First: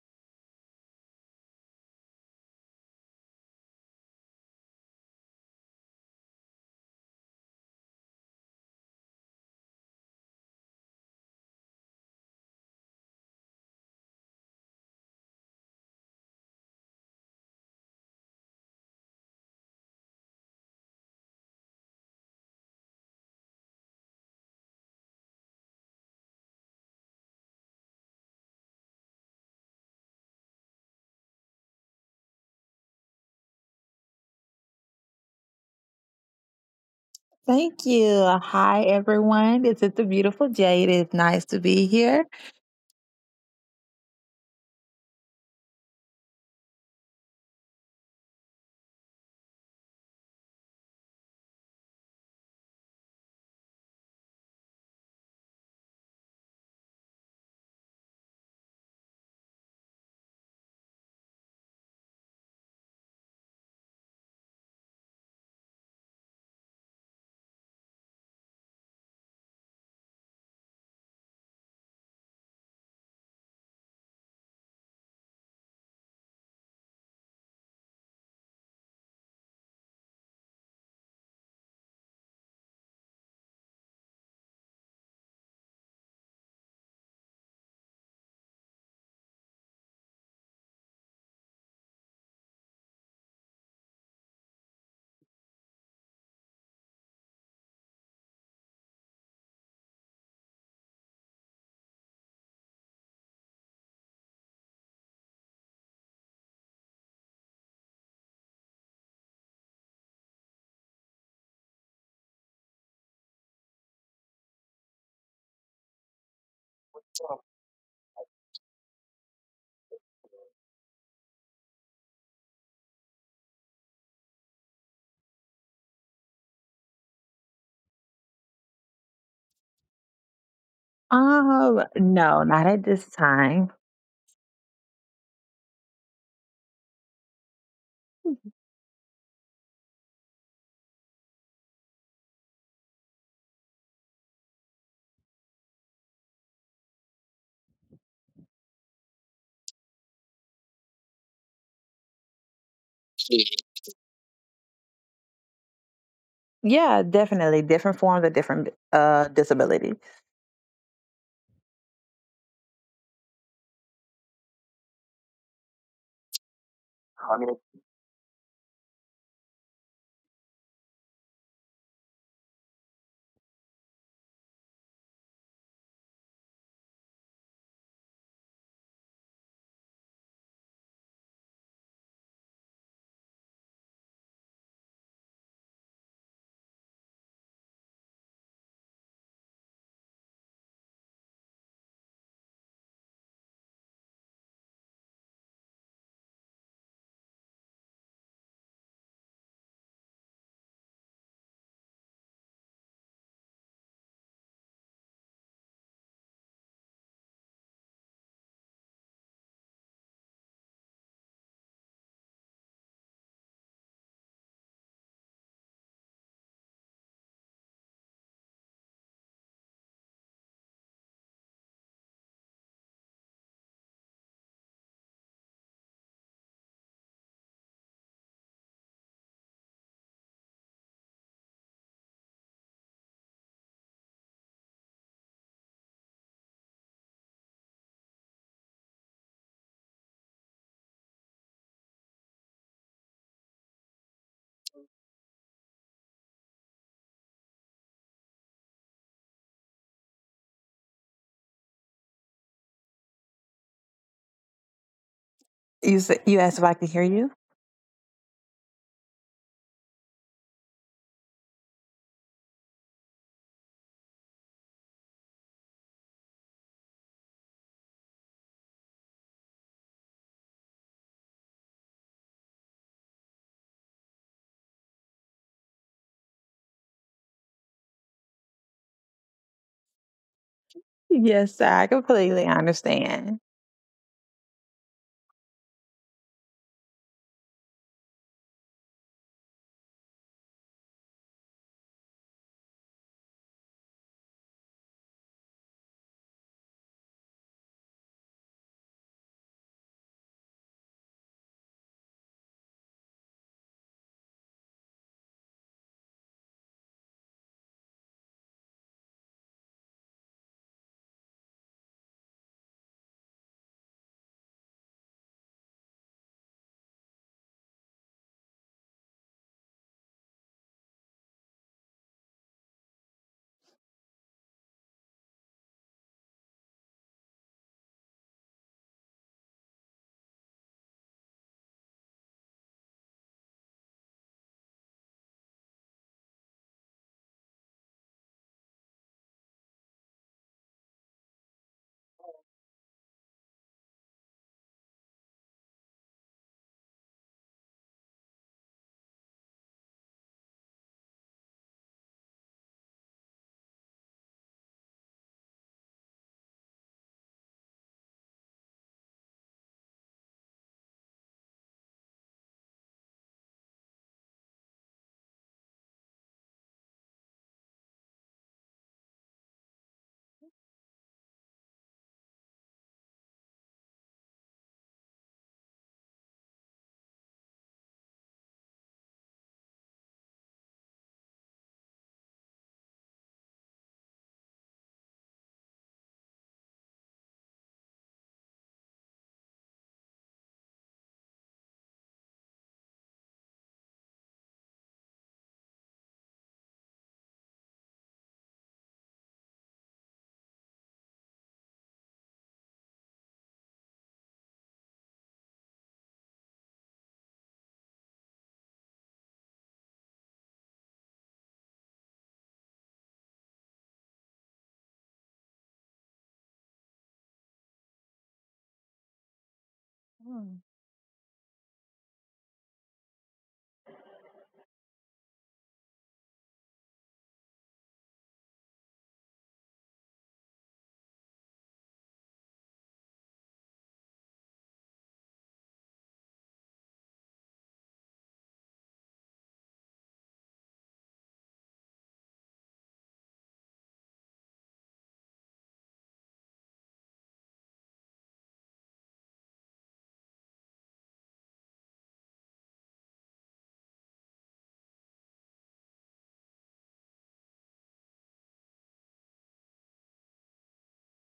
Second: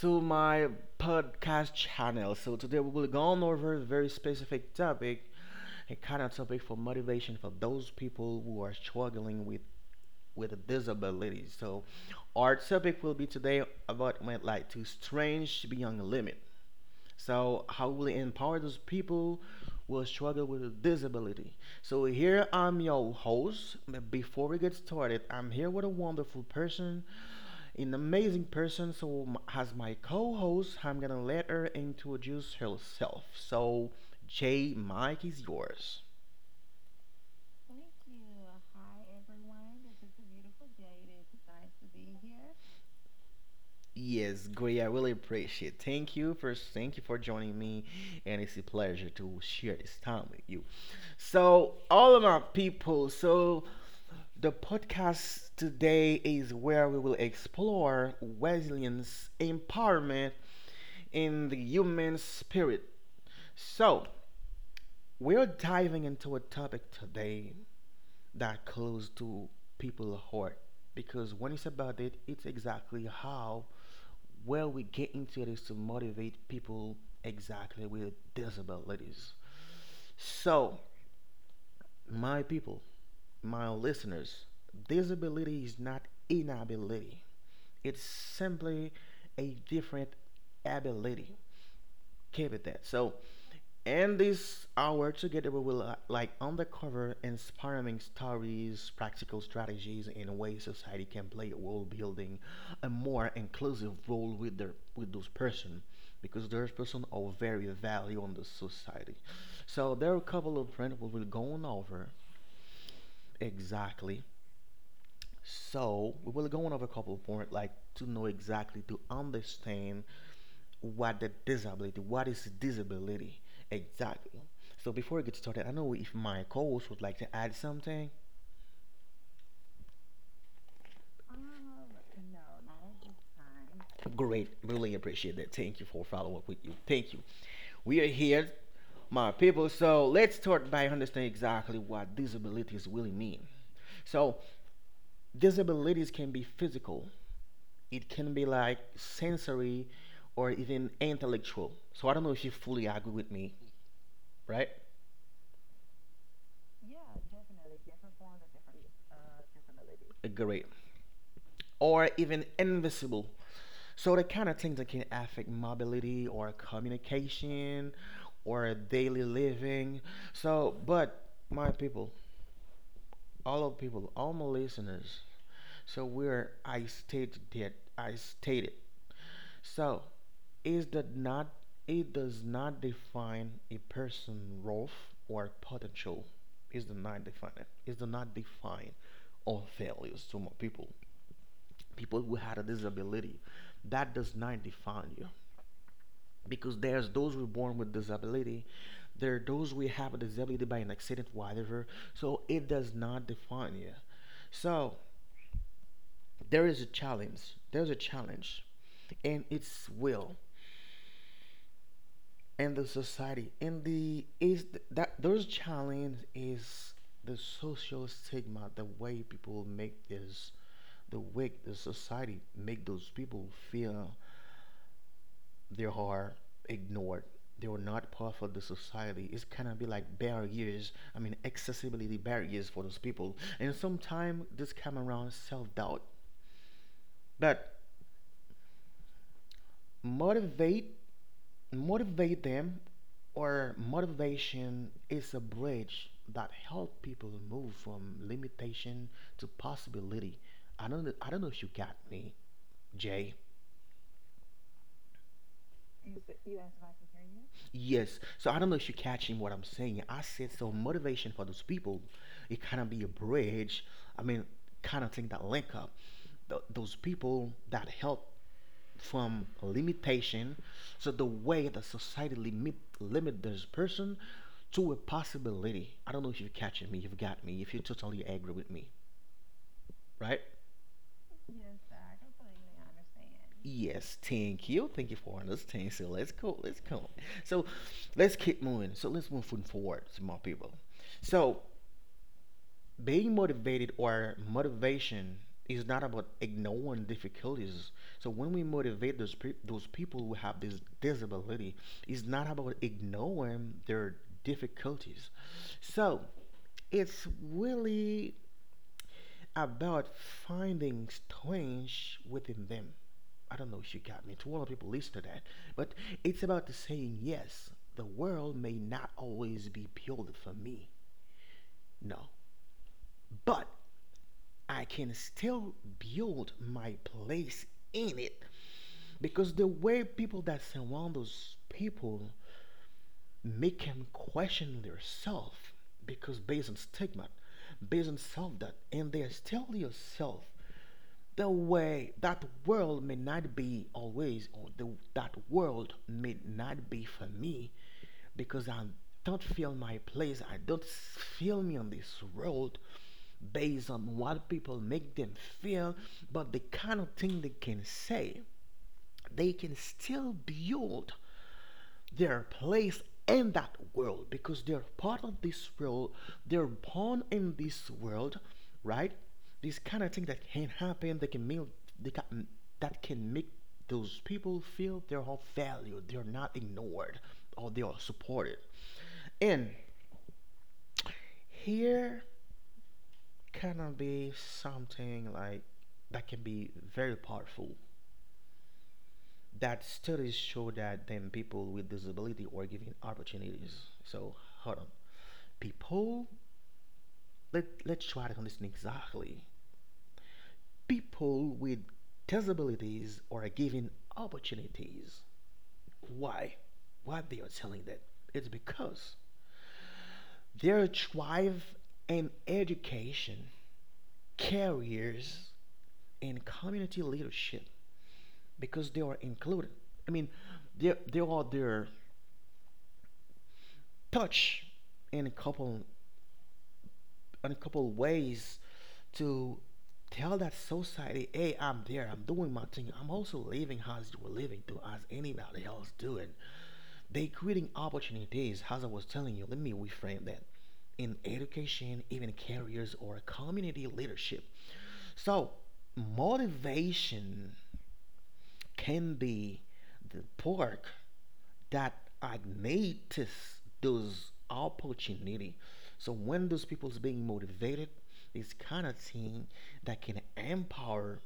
to my podcast channel. So today we will go on over a very specific topic, a kind of topic for motivation for those people who are struggling with disabilities. So our topic will be today about my like to strange beyond the limit. So how will it empower those people who struggle with a disability? So here I'm your host. But before we get started, I'm here with a wonderful person an amazing person. So, as my co host, I'm gonna let her introduce herself. So, Jay, Mike is yours. Thank you. Hi, everyone. This is the beautiful Jade. It's nice to be here. Yes, great. I really appreciate. Thank you first. Thank you for joining me, and it's a pleasure to share this time with you. So, all of my people. So, the podcast today is where we will explore Wesleyan's empowerment, in the human spirit. So, we're diving into a topic today that close to people's heart because when it's about it it's exactly how where we get into it is to motivate people exactly with disabilities. So my people, my listeners, disability is not inability, it's simply a different ability. Keep it that. So and this hour together, we will like undercover inspiring stories, practical strategies, and ways society can play a role building a more inclusive role with their with those person because those person are very value on the society. So there are a couple of points we will go on over exactly. So we will go on over a couple of points like to know exactly to understand what the disability what is disability exactly. So before we get started I know if my co-host would like to add something. No, not at this time. Great, really appreciate that. Thank you for following up with you, thank you. We are Mhm. here, my people. So let's start by understanding exactly what disabilities really mean. So disabilities can be physical, it can be like sensory or even intellectual. So I don't know if you fully agree with me, right? Yeah, definitely. Different forms of different disabilities. Great. Or even invisible. So the kind of things that can affect mobility or communication or daily living. So, but my people, all of people, all my listeners. So where I stated that I stated. So is that not? It does not define a person role or potential. Is the not define it? Is the not define all failures to my people? People who had a disability, that does not define you. Because there's those who are born with disability, there are those who have a disability by an accident, whatever. So it does not define you. So there is a challenge, there's a challenge, and it's will, and the society and the is that those challenge is the social stigma, the way people make this, the way the society make those people feel they are ignored. They are not part of the society. It's kind of be like barriers. I mean, accessibility barriers for those people. And sometimes this come around self doubt. But motivate, motivate them, or motivation is a bridge that help people move from limitation to possibility. I don't know if you got me, Jay. You said you asked if I could hear you. Yes. So I don't know if you're catching what I'm saying. I said so motivation for those people, it kind of be a bridge. I mean, kind of thing that link up those people that help from limitation. So the way that society limit this person to a possibility. I don't know if you're catching me. You've got me. If you totally agree with me, right? Yes, I completely understand. Yes. Thank you. Thank you for understanding. So let's go. Let's go. So let's keep moving. So let's move forward to more people. So being motivated or motivation is not about ignoring difficulties. So when we motivate those people who have this disability, it's not about ignoring their difficulties. So it's really about finding strength within them. I don't know if you got me. To all the people listen to that, but it's about saying yes. The world may not always be built for me. No, but I can still build my place in it because the way people that surround those people make them question themselves because based on stigma, based on self doubt, and they still yourself the way that world may not be always, or the, that world may not be for me because I don't feel my place. I don't feel me on this world based on what people make them feel, but the kind of thing they can say, they can still build their place in that world because they're part of this world, they're born in this world, right? This kind of thing that can happen, they can make, they can, that can make those people feel they're of value, they're not ignored, or they are supported. And here cannot be something like that can be very powerful. That studies show that then people with disability are given opportunities. So hold on, people. Let's try to understand exactly. People with disabilities are given opportunities. Why? What they are telling that? It's because their thrive in education, careers, and community leadership because they are included. I mean, Mm. They are there touch in a couple ways to tell that society, hey, I'm there, I'm doing my thing, I'm also living as you were living too, as anybody else doing. They creating opportunities, as I was telling you. Let me reframe that in education, even careers or community leadership. So motivation can be the pork that ignites those opportunity. So when those people's being motivated, it's kind of thing that can empower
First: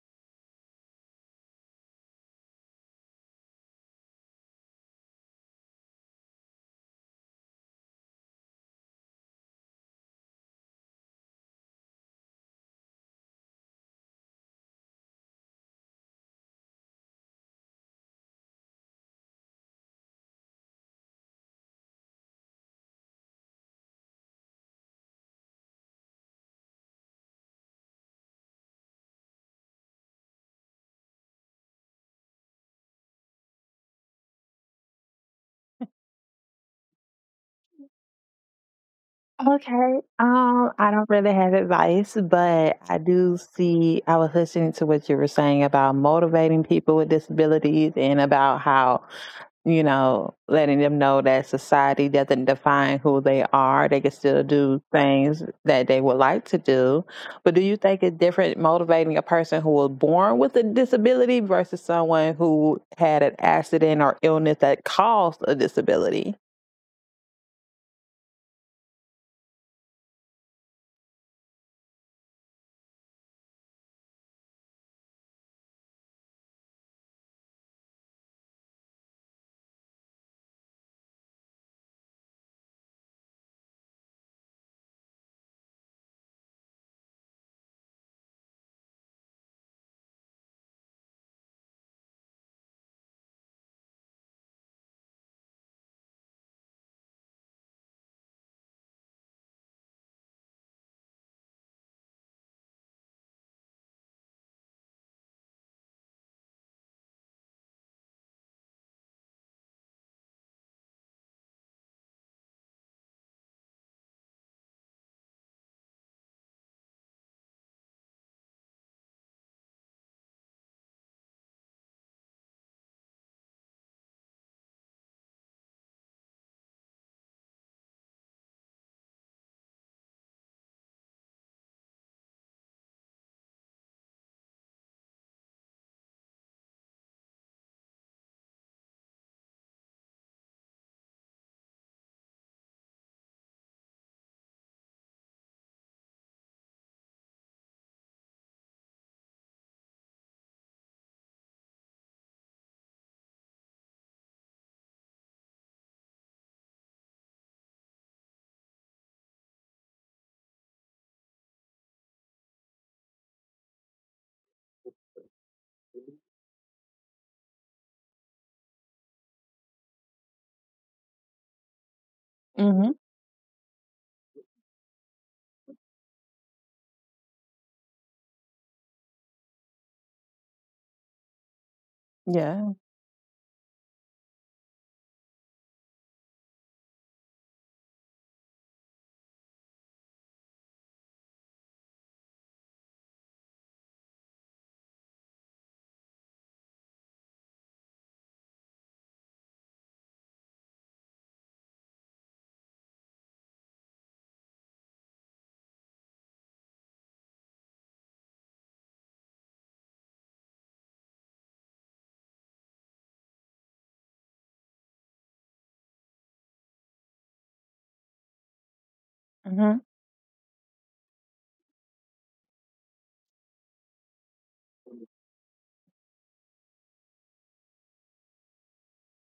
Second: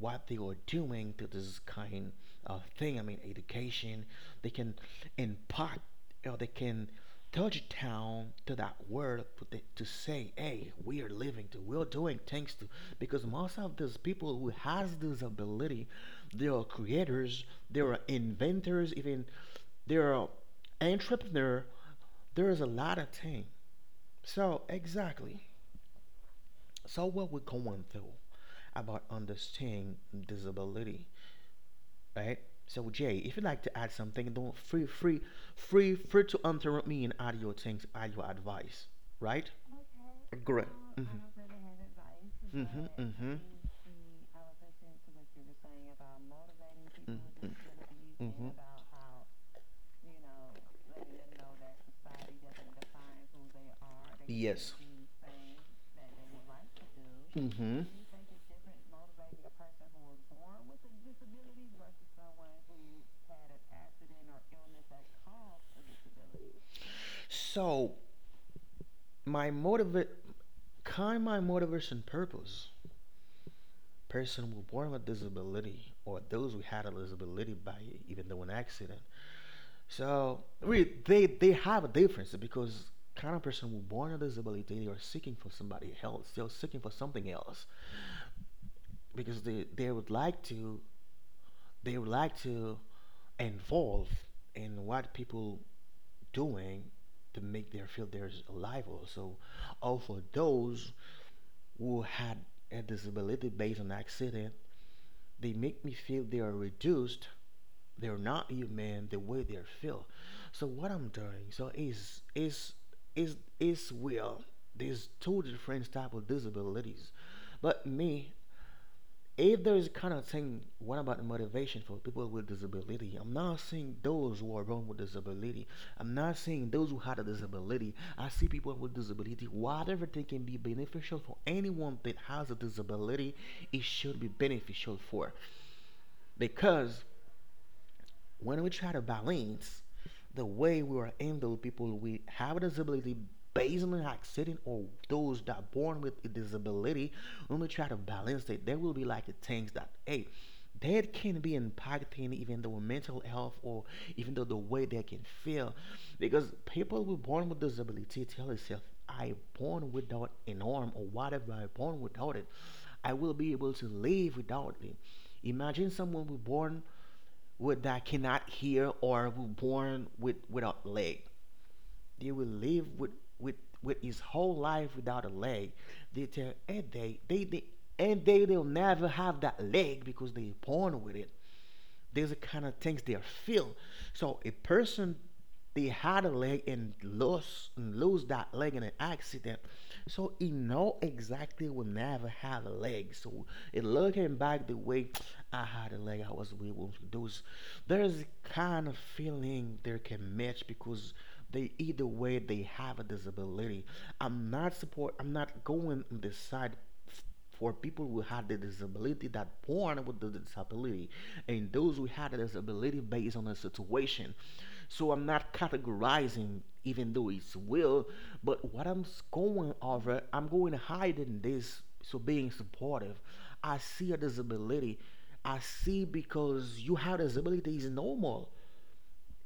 what they are doing to this kind of thing. I mean, education. They can impart, or they can touch down to that world to, to say, hey, we are living, to, we're doing things to, because most of those people who has this ability, they are creators, they are inventors, even there are entrepreneur. There is a lot of things. So exactly. So what we're going through about understanding disability, right? So Jay, if you'd like to add something, don't free free to interrupt me and add your things, add your advice, right? Okay. Great. I don't Mm-hmm. really have advice, but Mm-hmm. I Mm-hmm. do see I was listening to what you were saying about motivating people with Mm-hmm. With. disabilities and Mm-hmm. about how, letting them know that society doesn't define who they are. They can still Yes. do things that they would like to do. But do you Mm-hmm. Do. think it's different motivating a person who was born with a disability versus someone who had an accident or illness that caused a disability? So my motivate kind of my motivation purpose. Person were born with disability or those who had a disability by even though an accident. So we they have a difference because kind of person who born with disability they are seeking for somebody else. They're seeking for something else. Because they would like to they would like to involve in what people doing to make them feel they're alive also or for those who had a disability based on accident they make me feel they are reduced, they're not human the way they feel. So what I'm doing so is well there's two different type of disabilities but me if there is kind of thing, what about the motivation for people with disability? I'm not saying those who are born with disability. I'm not saying those who had a disability. I see people with disability. Whatever thing can be beneficial for anyone that has a disability, it should be beneficial for because when we try to balance the way we are handle people we have a disability based on an accident or those that are born with a disability, when we try to balance it, there will be like things that hey that can be impacting even though mental health or even though the way they can feel because people who are born with disability tell themselves I born without an arm or whatever I born without it, I will be able to live without it. Imagine someone who born would that cannot hear or were born with without a leg. They will live Mm-hmm. with with with his whole life without a leg. They tell and they and they will never have that leg because they born with it. There's a kind of Yeah. things they feel. So a person they had a leg and lost and lose that leg in an accident. So he know exactly will never have a leg. So it looking back the way I had a leg, I was able to do. There's a kind of feeling they can match because they either way they have a disability. I'm not support. I'm not going on this side for people who had the disability that born with the disability and those who had the disability based on the situation, so I'm not categorizing, even though it's will, but what I'm going Mm-hmm. over, I'm going hiding this. So being supportive, I see a disability. I see because you have disability is normal.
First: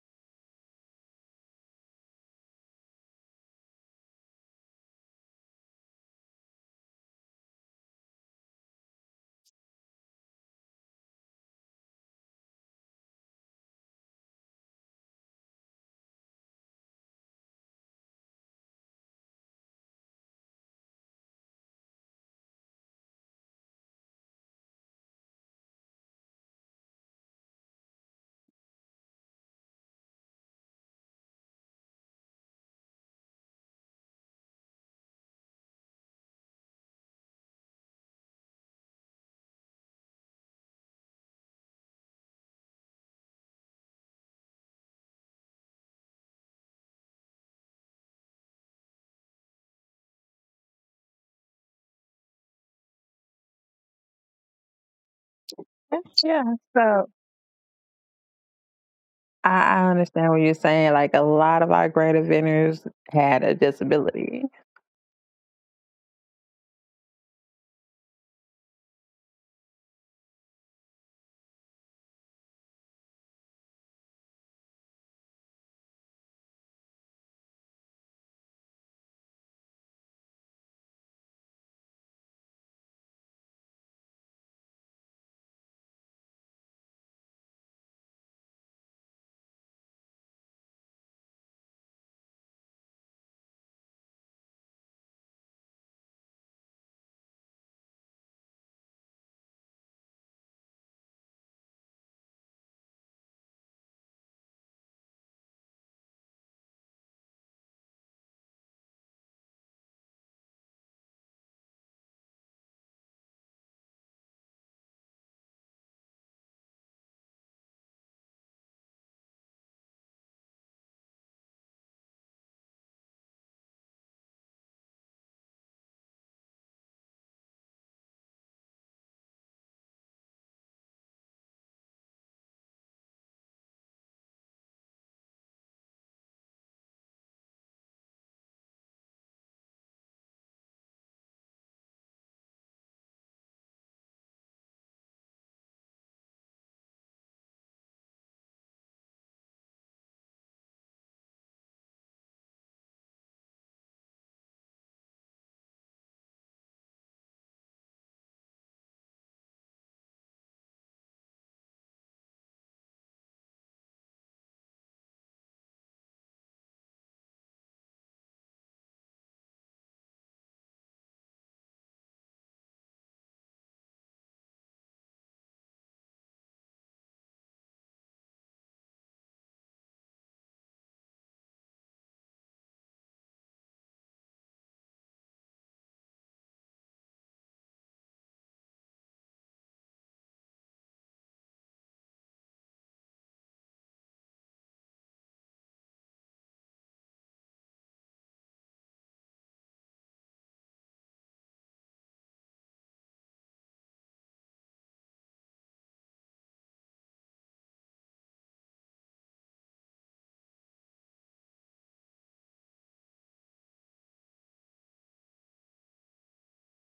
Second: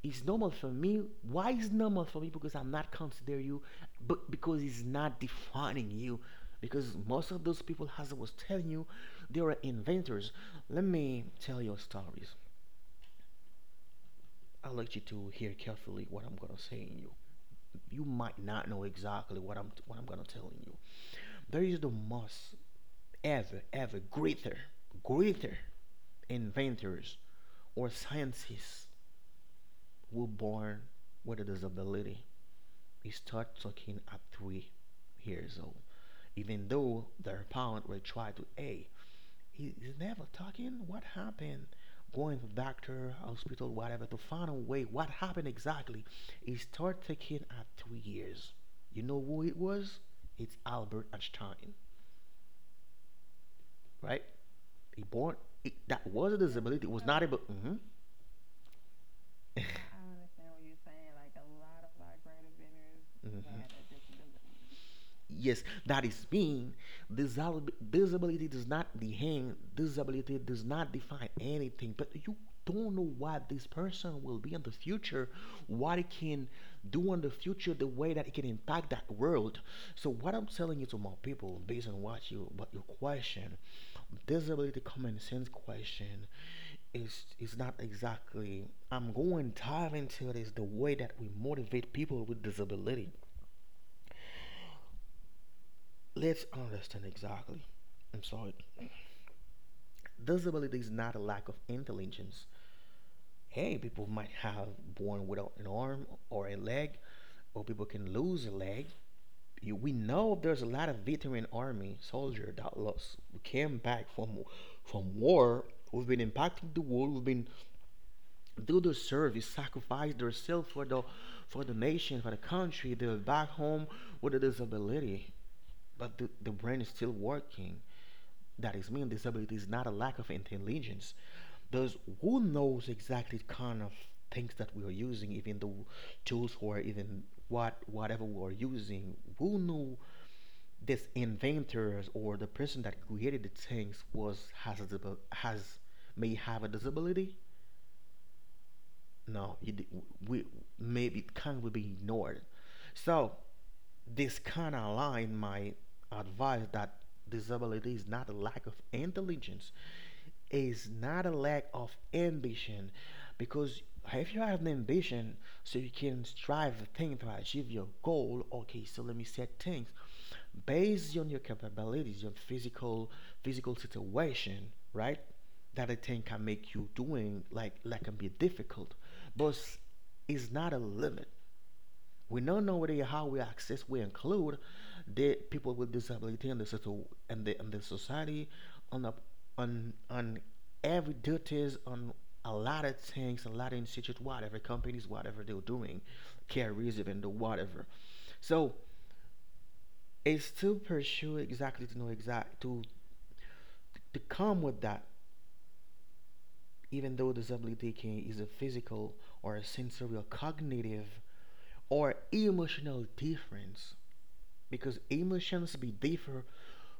It's normal for me. Why is normal for me? Because I'm not considering you, but because it's not defining you. Because most of those people, as I was telling you, they are inventors. Let me tell you stories. I'd like you to hear carefully what I'm gonna say. You might not know exactly what I'm gonna telling you. There is the most ever greater inventors or scientists who were born with a disability. They start talking at 3 years old, even though their parents will try to, hey, he's never talking. What happened? Going to doctor, hospital, whatever, to find a way. What happened exactly? He started taking at 3 years. You know who it was? It's Albert Einstein, right? He born. That was a Yeah. disability. It was So not able. Mm-hmm. I, I understand what you're saying. Like a lot of our great inventors had a Mm-hmm. disability. Yes, that is mean disability does not define, anything, but you don't know what this person will be in the future, what it can do in the future, the way that it can impact that world. So what I'm telling you to my people, based on what your question, disability, common sense question, is not exactly. I'm going dive into this the way that we motivate people with disability. Let's understand exactly. I'm sorry. Disability is not a lack of intelligence. Hey, people might have born without an arm or a leg, or people can lose a leg. You, we know there's a lot of veteran army soldier that lost, came back from war. We've been impacting the world. We've been do their service, sacrifice themselves for the nation, for the country. They're back home with a disability, but the brain is still working. That is mean disability is not a lack of intelligence, because who knows exactly kind of things that we are using, even the tools, or even whatever we are using. Who knew this inventors or the person that created the things was has a has may have a disability? No, it, we maybe it can will be ignored. So this kind of line might advise that disability is not a lack of intelligence, is not a lack of ambition, because if you have an ambition, so you can strive for things to achieve your goal. Okay, so let me set things based on your capabilities, your physical situation, right? That a thing can make you doing like that can be difficult, but it's not a limit. We don't know whether how we access, we include they people with disability in the situ and the in the society, on the on every duties, on a lot of things, a lot of institute, whatever companies, whatever they're doing, carriers, even the whatever. So it's to pursue exactly to know exact to come with that, even though disability can is a physical or a sensory or cognitive or emotional difference, because emotions be different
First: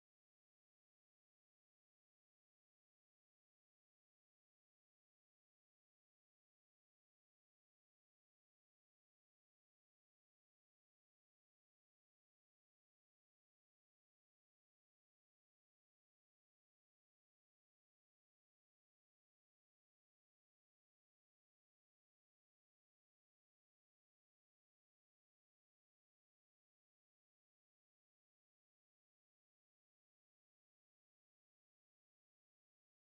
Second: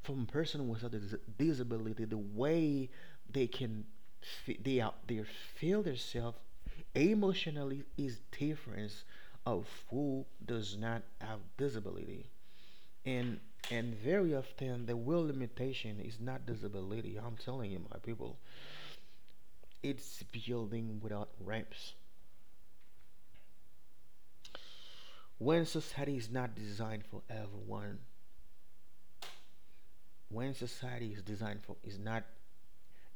from person with a disability the way they can they out there feel themselves emotionally is different of who does not have disability. And and very often the will limitation is not disability. I'm telling you my people, it's building without ramps, when society is not designed for everyone, when society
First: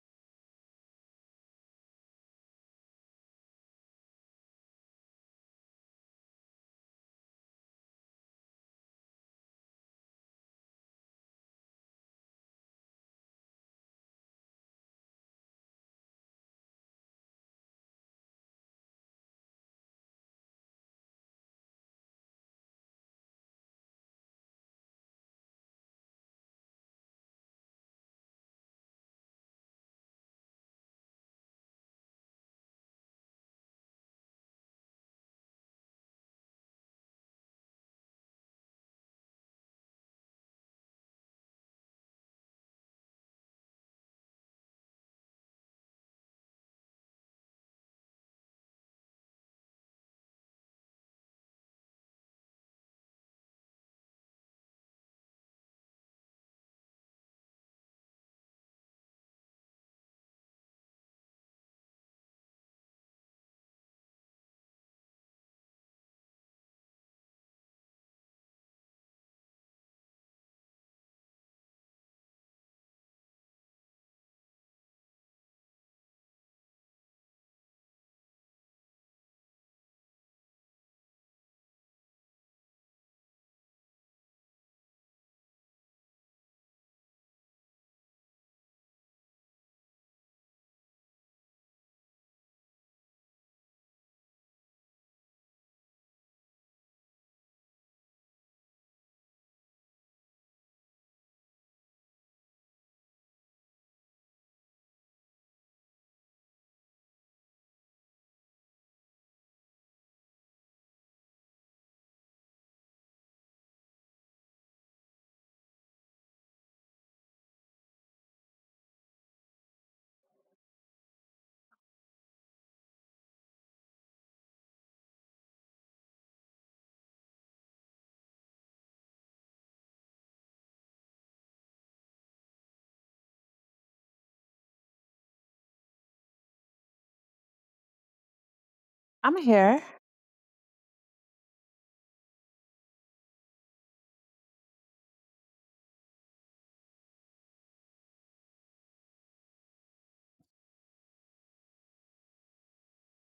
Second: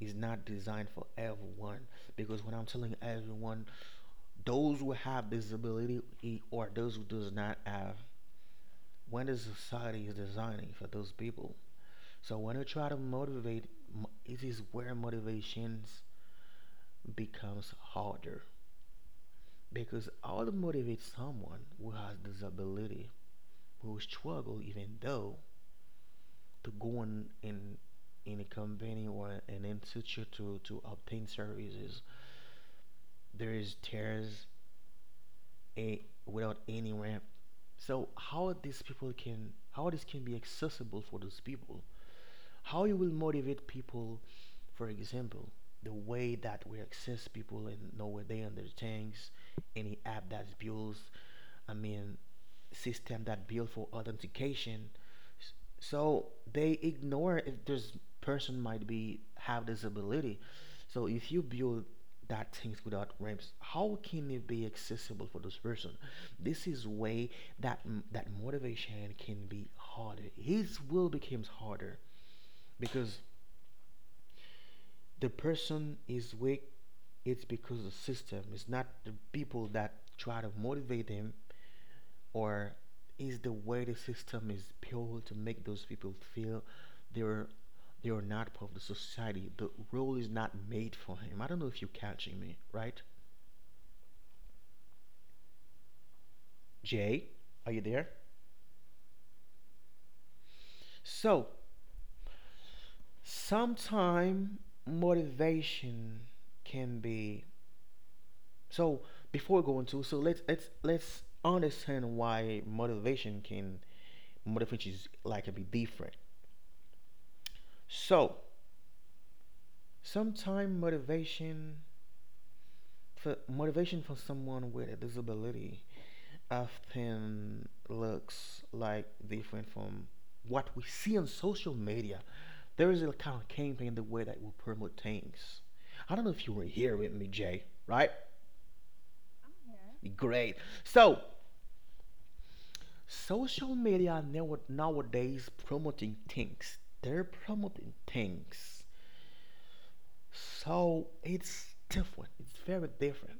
is not designed for everyone. Because when I'm telling everyone, those who have disability or those who does not have, when the society is designing for those people, so when you try to motivate, it is where motivations becomes harder. Because how to motivate someone who has disability, who struggle even though to go on in a company or an institute to obtain services, there is tears without any ramp. So how this can be accessible for those people? How you will motivate people, for example, the way that we access people and know where they are, their things, any app that's built. I mean system that built for authentication. So they ignore if this person might be have disability. So if you build that things without ramps, how can it be accessible for this person? This is way that that motivation can be harder. His will becomes harder, because the person is weak. It's because the system. It's not the people that try to motivate him, or is the way the system is built to make those people feel they're they are not part of the society. The role is not made for him. I don't know if you're catching me, right? Jay, are you there? So sometime motivation can be, so before going to, so let's understand why motivation is like can be different. So sometime motivation for someone with a disability often looks like different from what we see on social media. There is a kind of campaign the way that we promote things. I don't know if you were here with me, Jay, right? I'm here. Great. So, social media nowadays promoting things. They're promoting things. So, it's different. It's very different.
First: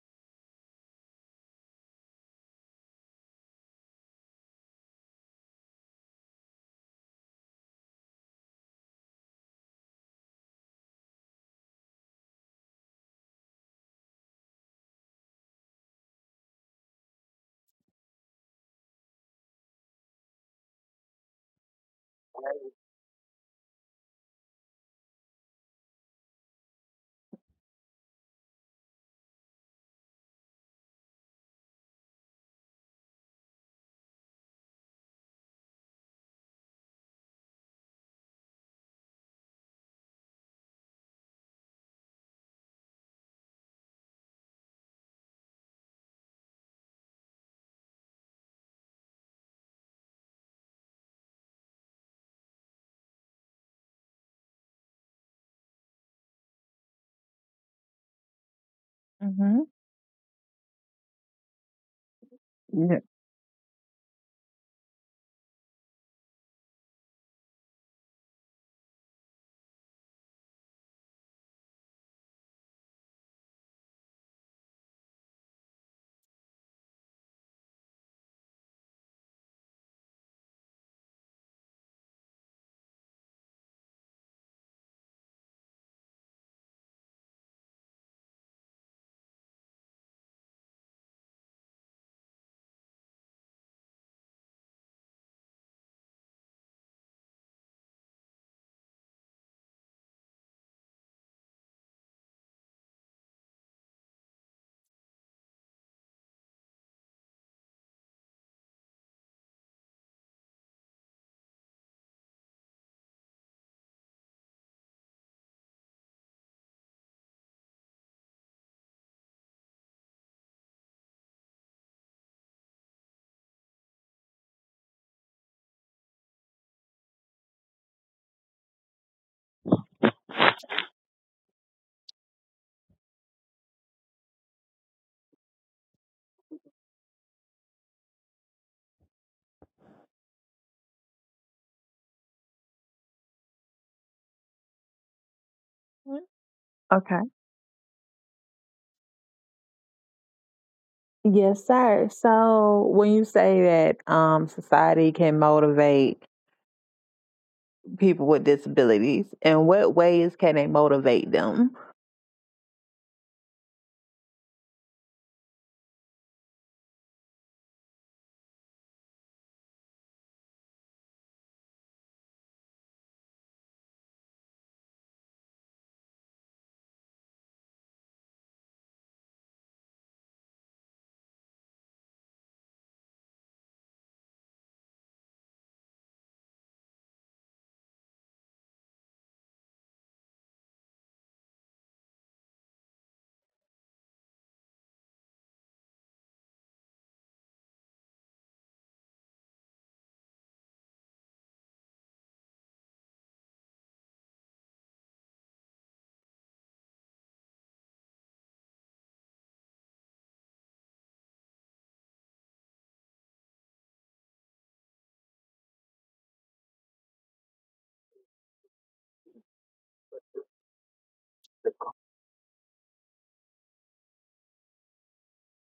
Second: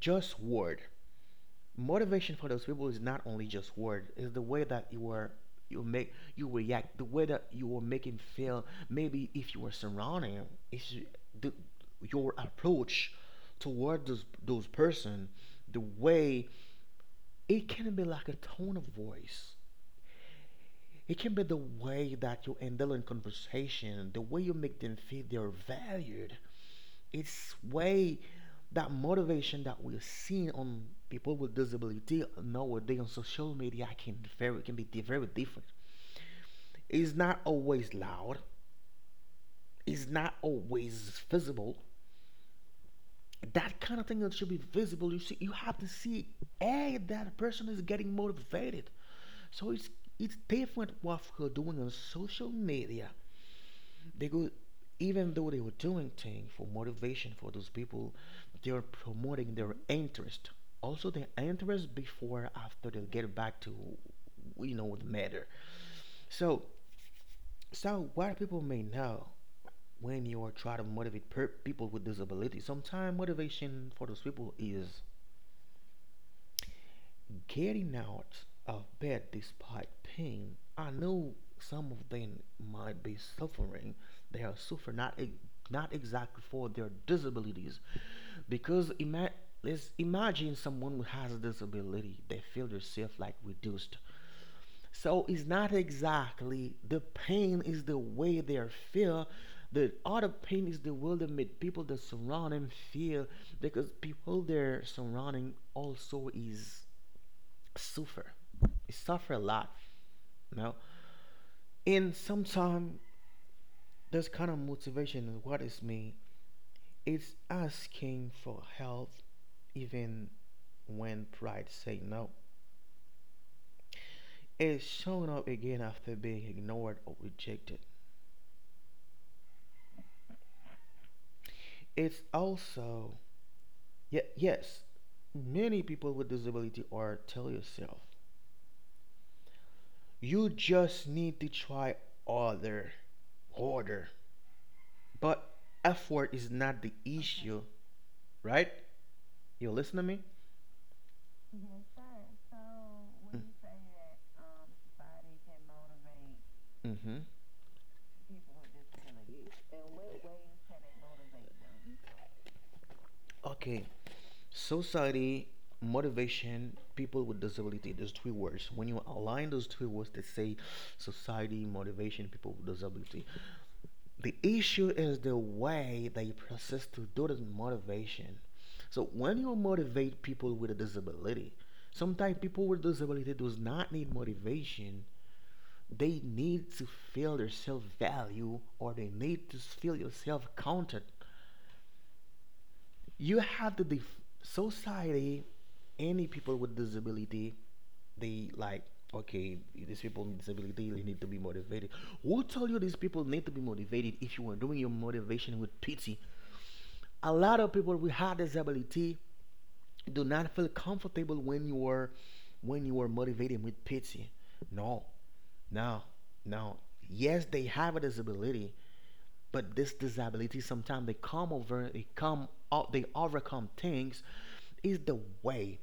Just word. Motivation for those people is not only just word, it's the way that you make, you react, the way that you are making feel, maybe if you are surrounding. It's the, your approach toward those person. The way it can be like a tone of voice, it can be the way that you handle in conversation, the way you make them feel they're valued. It's way that motivation that we're seeing on people with disability nowadays on social media can be very different. It's not always loud. It's not always visible. That kind of thing that should be visible. You see, you have to see, hey, that person is getting motivated. So it's different what we're doing on social media, because even though they were doing things for motivation for those people, they are promoting Hmm. their interest. Also, their interest before, after they Yeah. get back to, the matter. So, so what people may know, when you are trying to motivate people with disabilities, sometimes motivation for those people is getting out of bed despite pain. I know some of them might be suffering. They are suffering not exactly for their disabilities, because let's imagine someone who has a disability, they feel themselves like reduced. So it's not exactly the pain is the way they are feel. The other pain is the way that made people that surround them feel, because people they're surrounding also is suffer. I suffer a lot, you know and sometimes this kind of motivation what is me, it's asking for help even when pride say no. It's showing up again after being ignored or rejected. It's also, yeah, yes, many people with disability are tell yourself, you just need to try other harder, but effort is not the Okay. issue, right? You listen to me. Yes, sir. So when you say that society can motivate Mm-hmm. people with disabilities, in what ways can they motivate them? Okay. Society, motivation, people with disability. There's three words. When you align those three words, they say society, motivation, people with disability. The issue is the way that you process to do this motivation. So when you motivate people with a disability, sometimes people with disability does not need motivation. They need to feel their self value, or they need to feel your self counted. You have to society, any people with disability, they like, okay, these people with disability they need to be motivated. Who told you these people need to be motivated? If you are doing your motivation with pity, a lot of people with hard disability do not feel comfortable when you are motivating with pity. No, no, no. Yes, they have a disability, but this disability sometimes they overcome things. Is the way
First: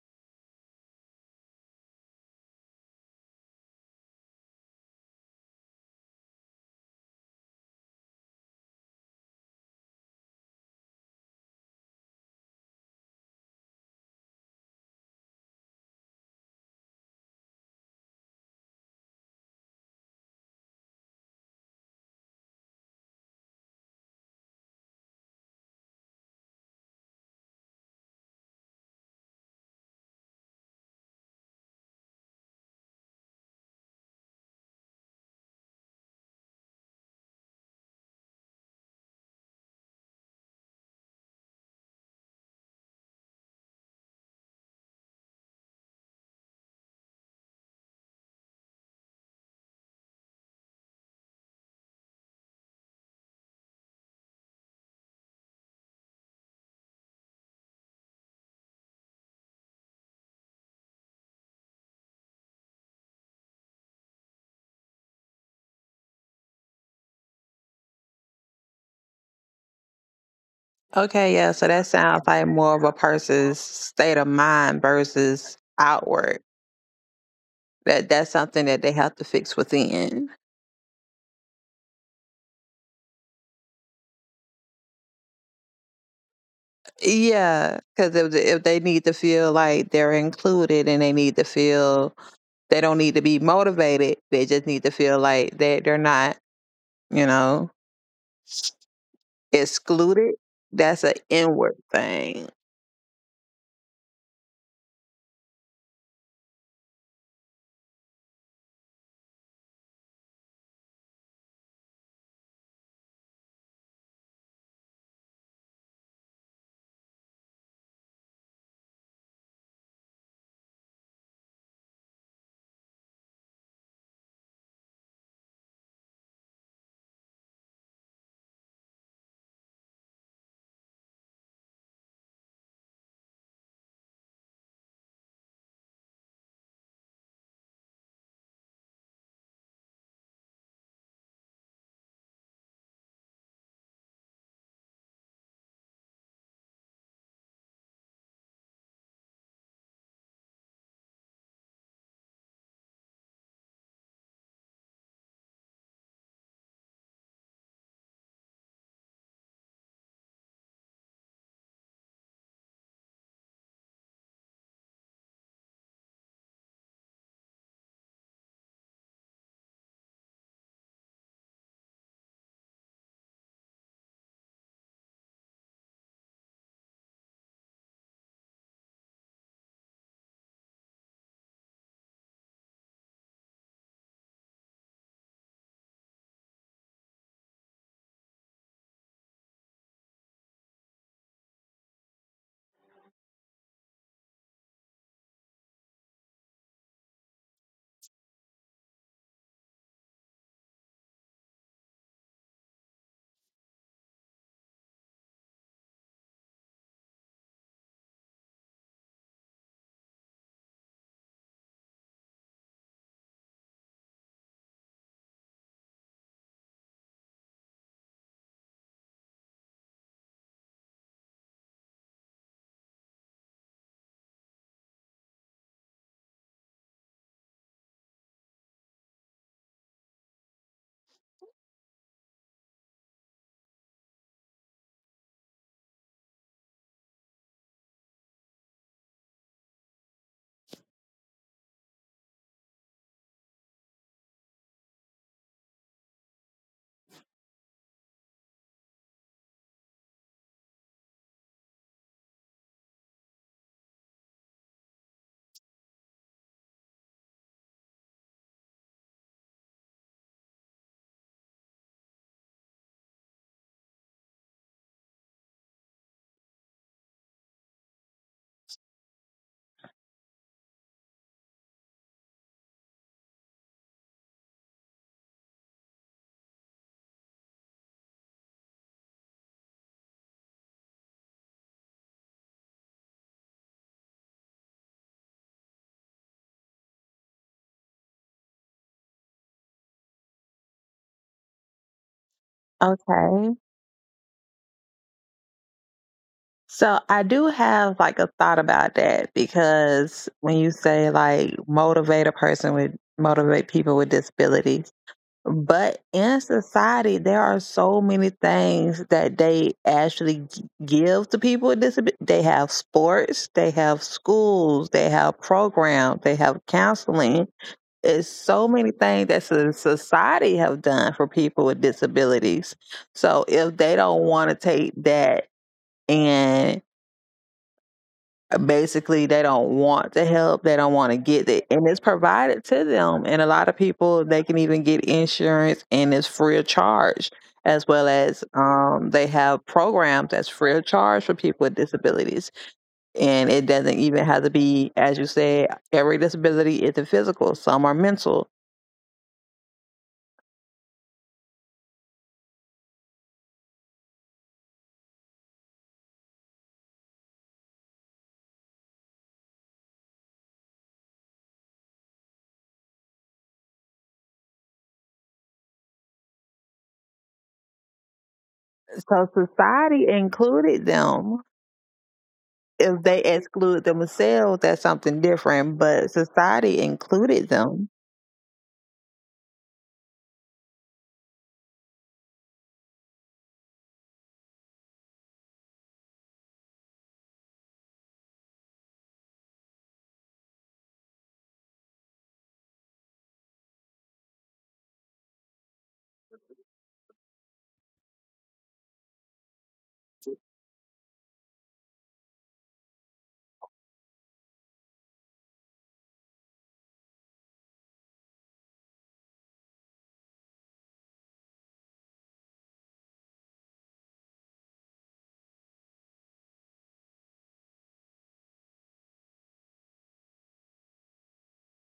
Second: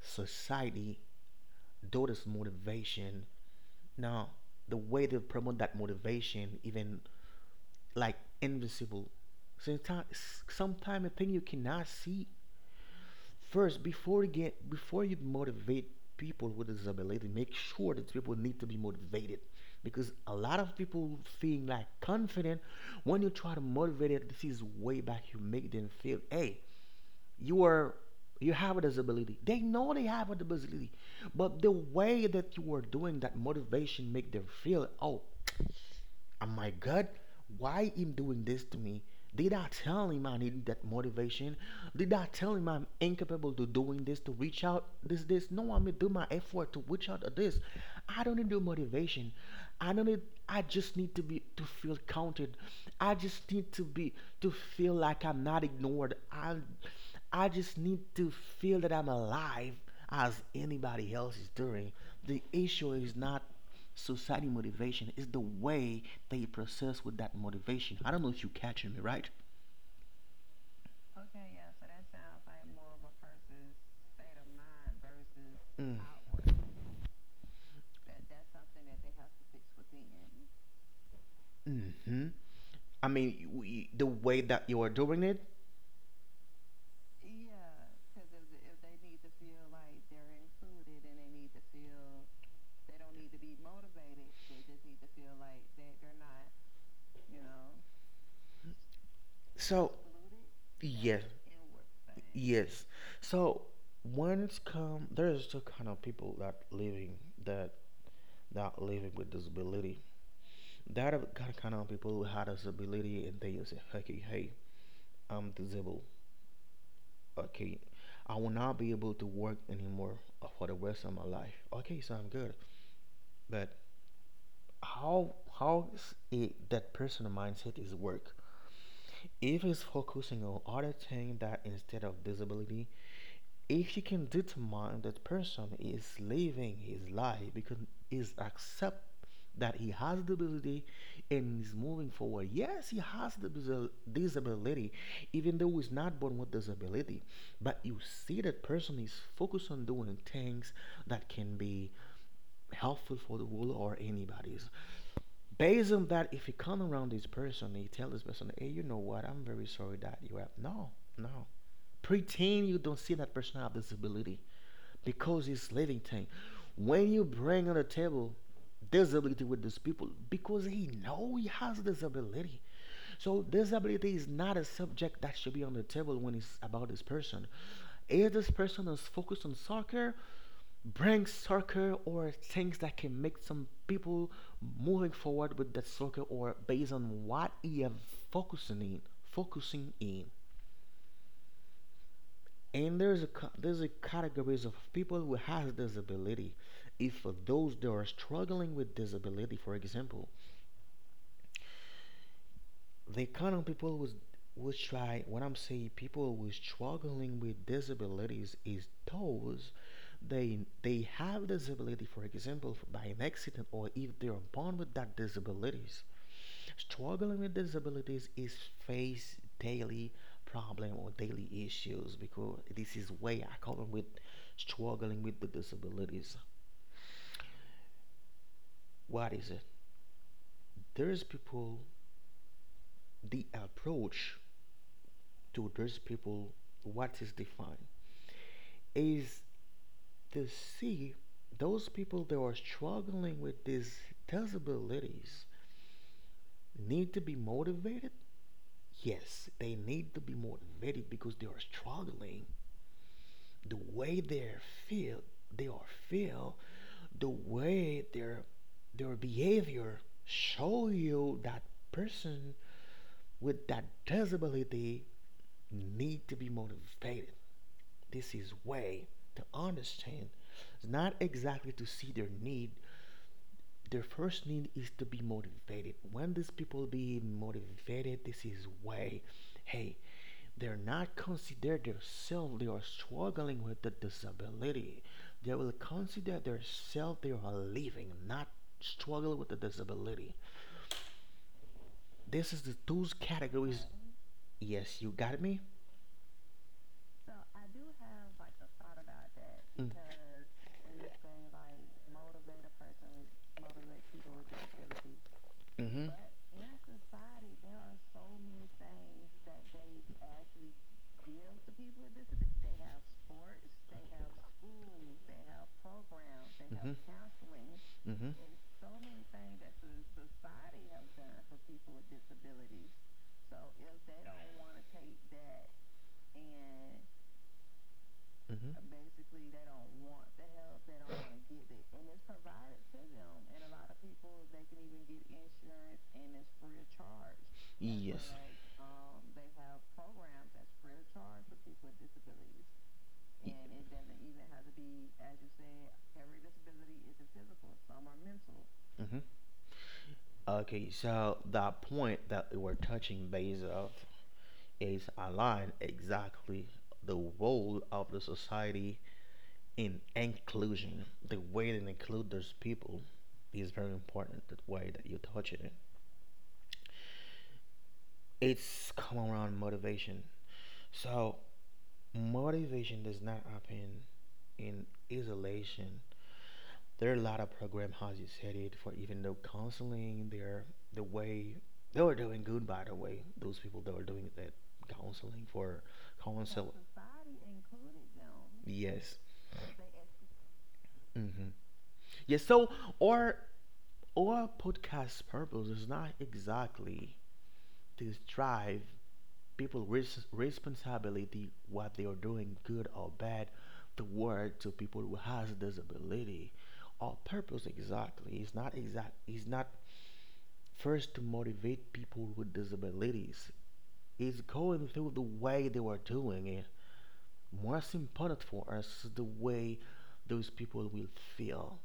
society, though this motivation, now the way they promote that motivation, even like invisible. Sometimes, sometimes, a thing you cannot see first, before you motivate people with disability, make sure that people need to be motivated. Because a lot of people feel like confident when you try to motivate it. This is way back you make them feel, hey, you are you have a disability. They know they have a disability, but the way that you are doing that motivation make them feel, oh my God, why him doing this to me? Did I tell him I needed that motivation? Did I tell him I'm incapable to doing this, to reach out this? No, I'm gonna do my effort to reach out to this. I don't need your motivation. I don't need. I just need to be to feel counted. I just need to be to feel like I'm not ignored. I just need to feel that I'm alive as anybody else is doing. The issue is not society motivation, is the way they process with that motivation. I don't know if you catching me, right? Okay, yeah. So that sounds like more of a person's state of mind versus Mm. outward. That's something that they have to fix within. Mm-hmm. I mean, we, the way that you are doing it. Yeah, because if they need to feel like they're included and they need to feel they don't need to be motivated, they just need to feel like that they're not. You know. So Excluded, that's a yes, inward thing. yes. So when it's come, there's two kind of people that living that that living with disability. That are kind of people who had disability and they say, okay, hey, I'm disabled. Okay, I will not be able to work anymore for the rest of my life. Okay, so I'm good, but that person mindset is work if he's focusing on other thing that instead of disability, if you can determine that person is living his life because is accept that he has the ability and is moving forward. Yes, he has the disability, even though he's not born with disability, but you see that person is focused on doing things that can be helpful for the world or anybody. Based on that, if you come around this person and you tell this person, hey, you know what, I'm very sorry that you have. No, no. Pretend you don't see that person have disability because it's living thing. When you bring on the table disability with these people, because he know he has disability. So disability is not a subject that should be on the table when it's about this person. If this person is focused on soccer, bring circle or things that can make some people moving forward with that circle or based on what you are focusing in focusing in. And there's a categories of people who has disability. If for those that are struggling with disability, for example, they count on people who's who try. When I'm saying people who struggling with disabilities is those, they have disability, for example, by an accident or if they are born with that disabilities. Struggling with disabilities is face daily problem or daily issues, because this is way I call them with struggling with the disabilities. What is it? There's people. The approach to those people, what is defined is to see those people that are struggling with these disabilities need to be motivated. Yes, they need to be motivated because they are struggling. The way they feel, they are feel, the way their behavior show you that person with that disability need to be motivated. This is way to understand. It's not exactly to see their need. Their first need is to be motivated. When these people be motivated, this is way. Hey, they're not consider themselves they are struggling with the disability. They will consider themselves they are living, not struggle with the disability. This is the two Okay. categories. Yes, you got me. So I do have like a thought about that because when you say like motivate people with disabilities, but in But society there are so many things that they actually give to people with disabilities. They have sports, they have schools, they have programs, they have hmm counseling. hmm It's so many things that society have done for people with disabilities. So if they don't want to take that and hmm basically they don't want to help, they don't want to get it, and it's provided to them. And a lot of people they can even get insurance and it's free of charge, as well yes. as Like they have programs that's free of charge for people with disabilities. And it doesn't even have to be, as you said, every disability isn't physical. Some are mental. hmm. Okay, so the point that we're touching base of is align exactly the role of the society in inclusion. The way that include those people is very important. The way that you touch it, it's come So around society motivation. included So them. If motivation they does not exclude happen themselves, that's in something different. isolation. But society There are a lot included of them. program houses headed for, even though counseling. They're the way they were doing good, by the way those people that were doing that counseling for counsel. Yes. Hmm. Yes. So our our podcast purpose is not exactly to strive people responsibility what they are doing good or bad toward to people who has disability. Our purpose exactly is not exact, is not first to motivate people with disabilities, is going through the way they were doing it. Most important for us is the way those people will feel.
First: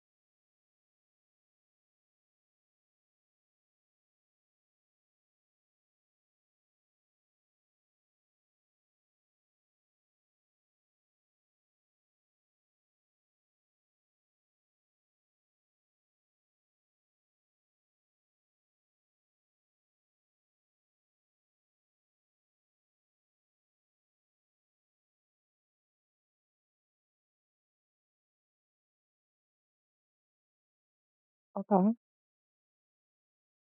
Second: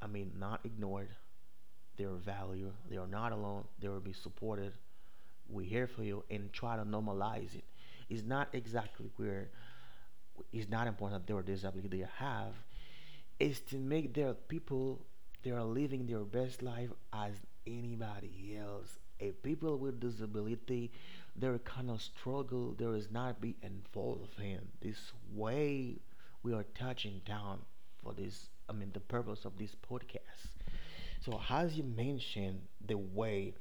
I mean, not ignored, their value, they are not alone, they will be supported. We're here for you and try to normalize it. It's not exactly where it's not important that their disability they have, is to make their people they are living their best life as anybody else. If people with disability, their kind of struggle, there is not be involved in this way. We are touching down for this. I mean, the purpose of this podcast. So, as you Okay. mentioned, the way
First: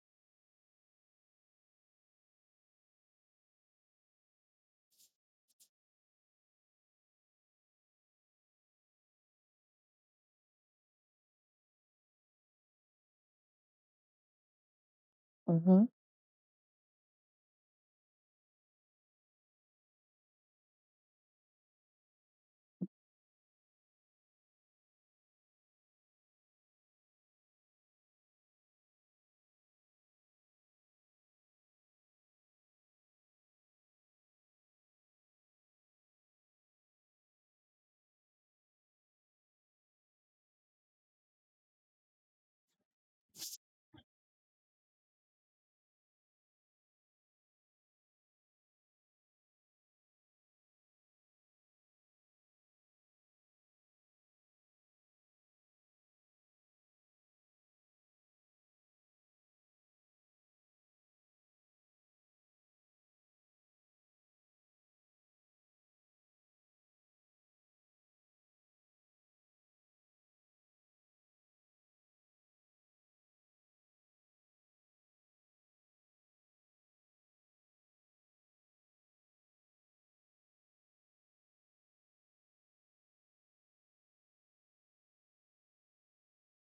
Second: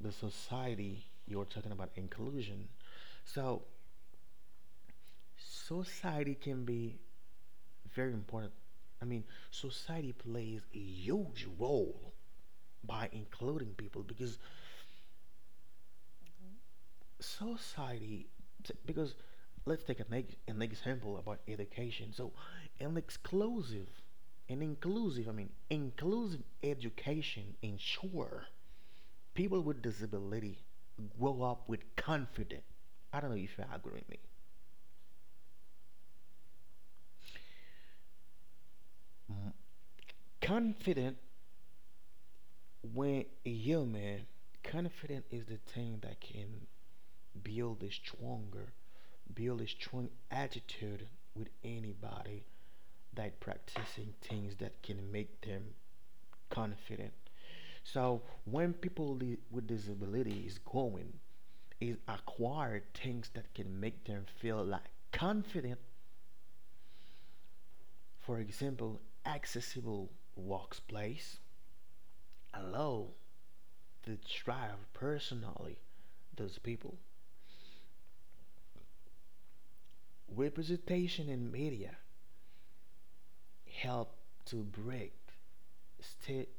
the society you're talking about inclusion. So, society can be very important. I mean, society plays a huge role by including people, because Mm-hmm. society, because let's take an example about education. So an exclusive, an inclusive, I mean inclusive education ensure people with disability grow up with confidence. I don't know if you agree with me. Mm, confident. When a human confident is the thing that can build a stronger build a strong attitude with anybody, like practicing things that can make them confident. So when with disability is going, is acquire things that can make them feel like confident. For example, accessible workplace allow to thrive personally those people. Representation in media help to break ste-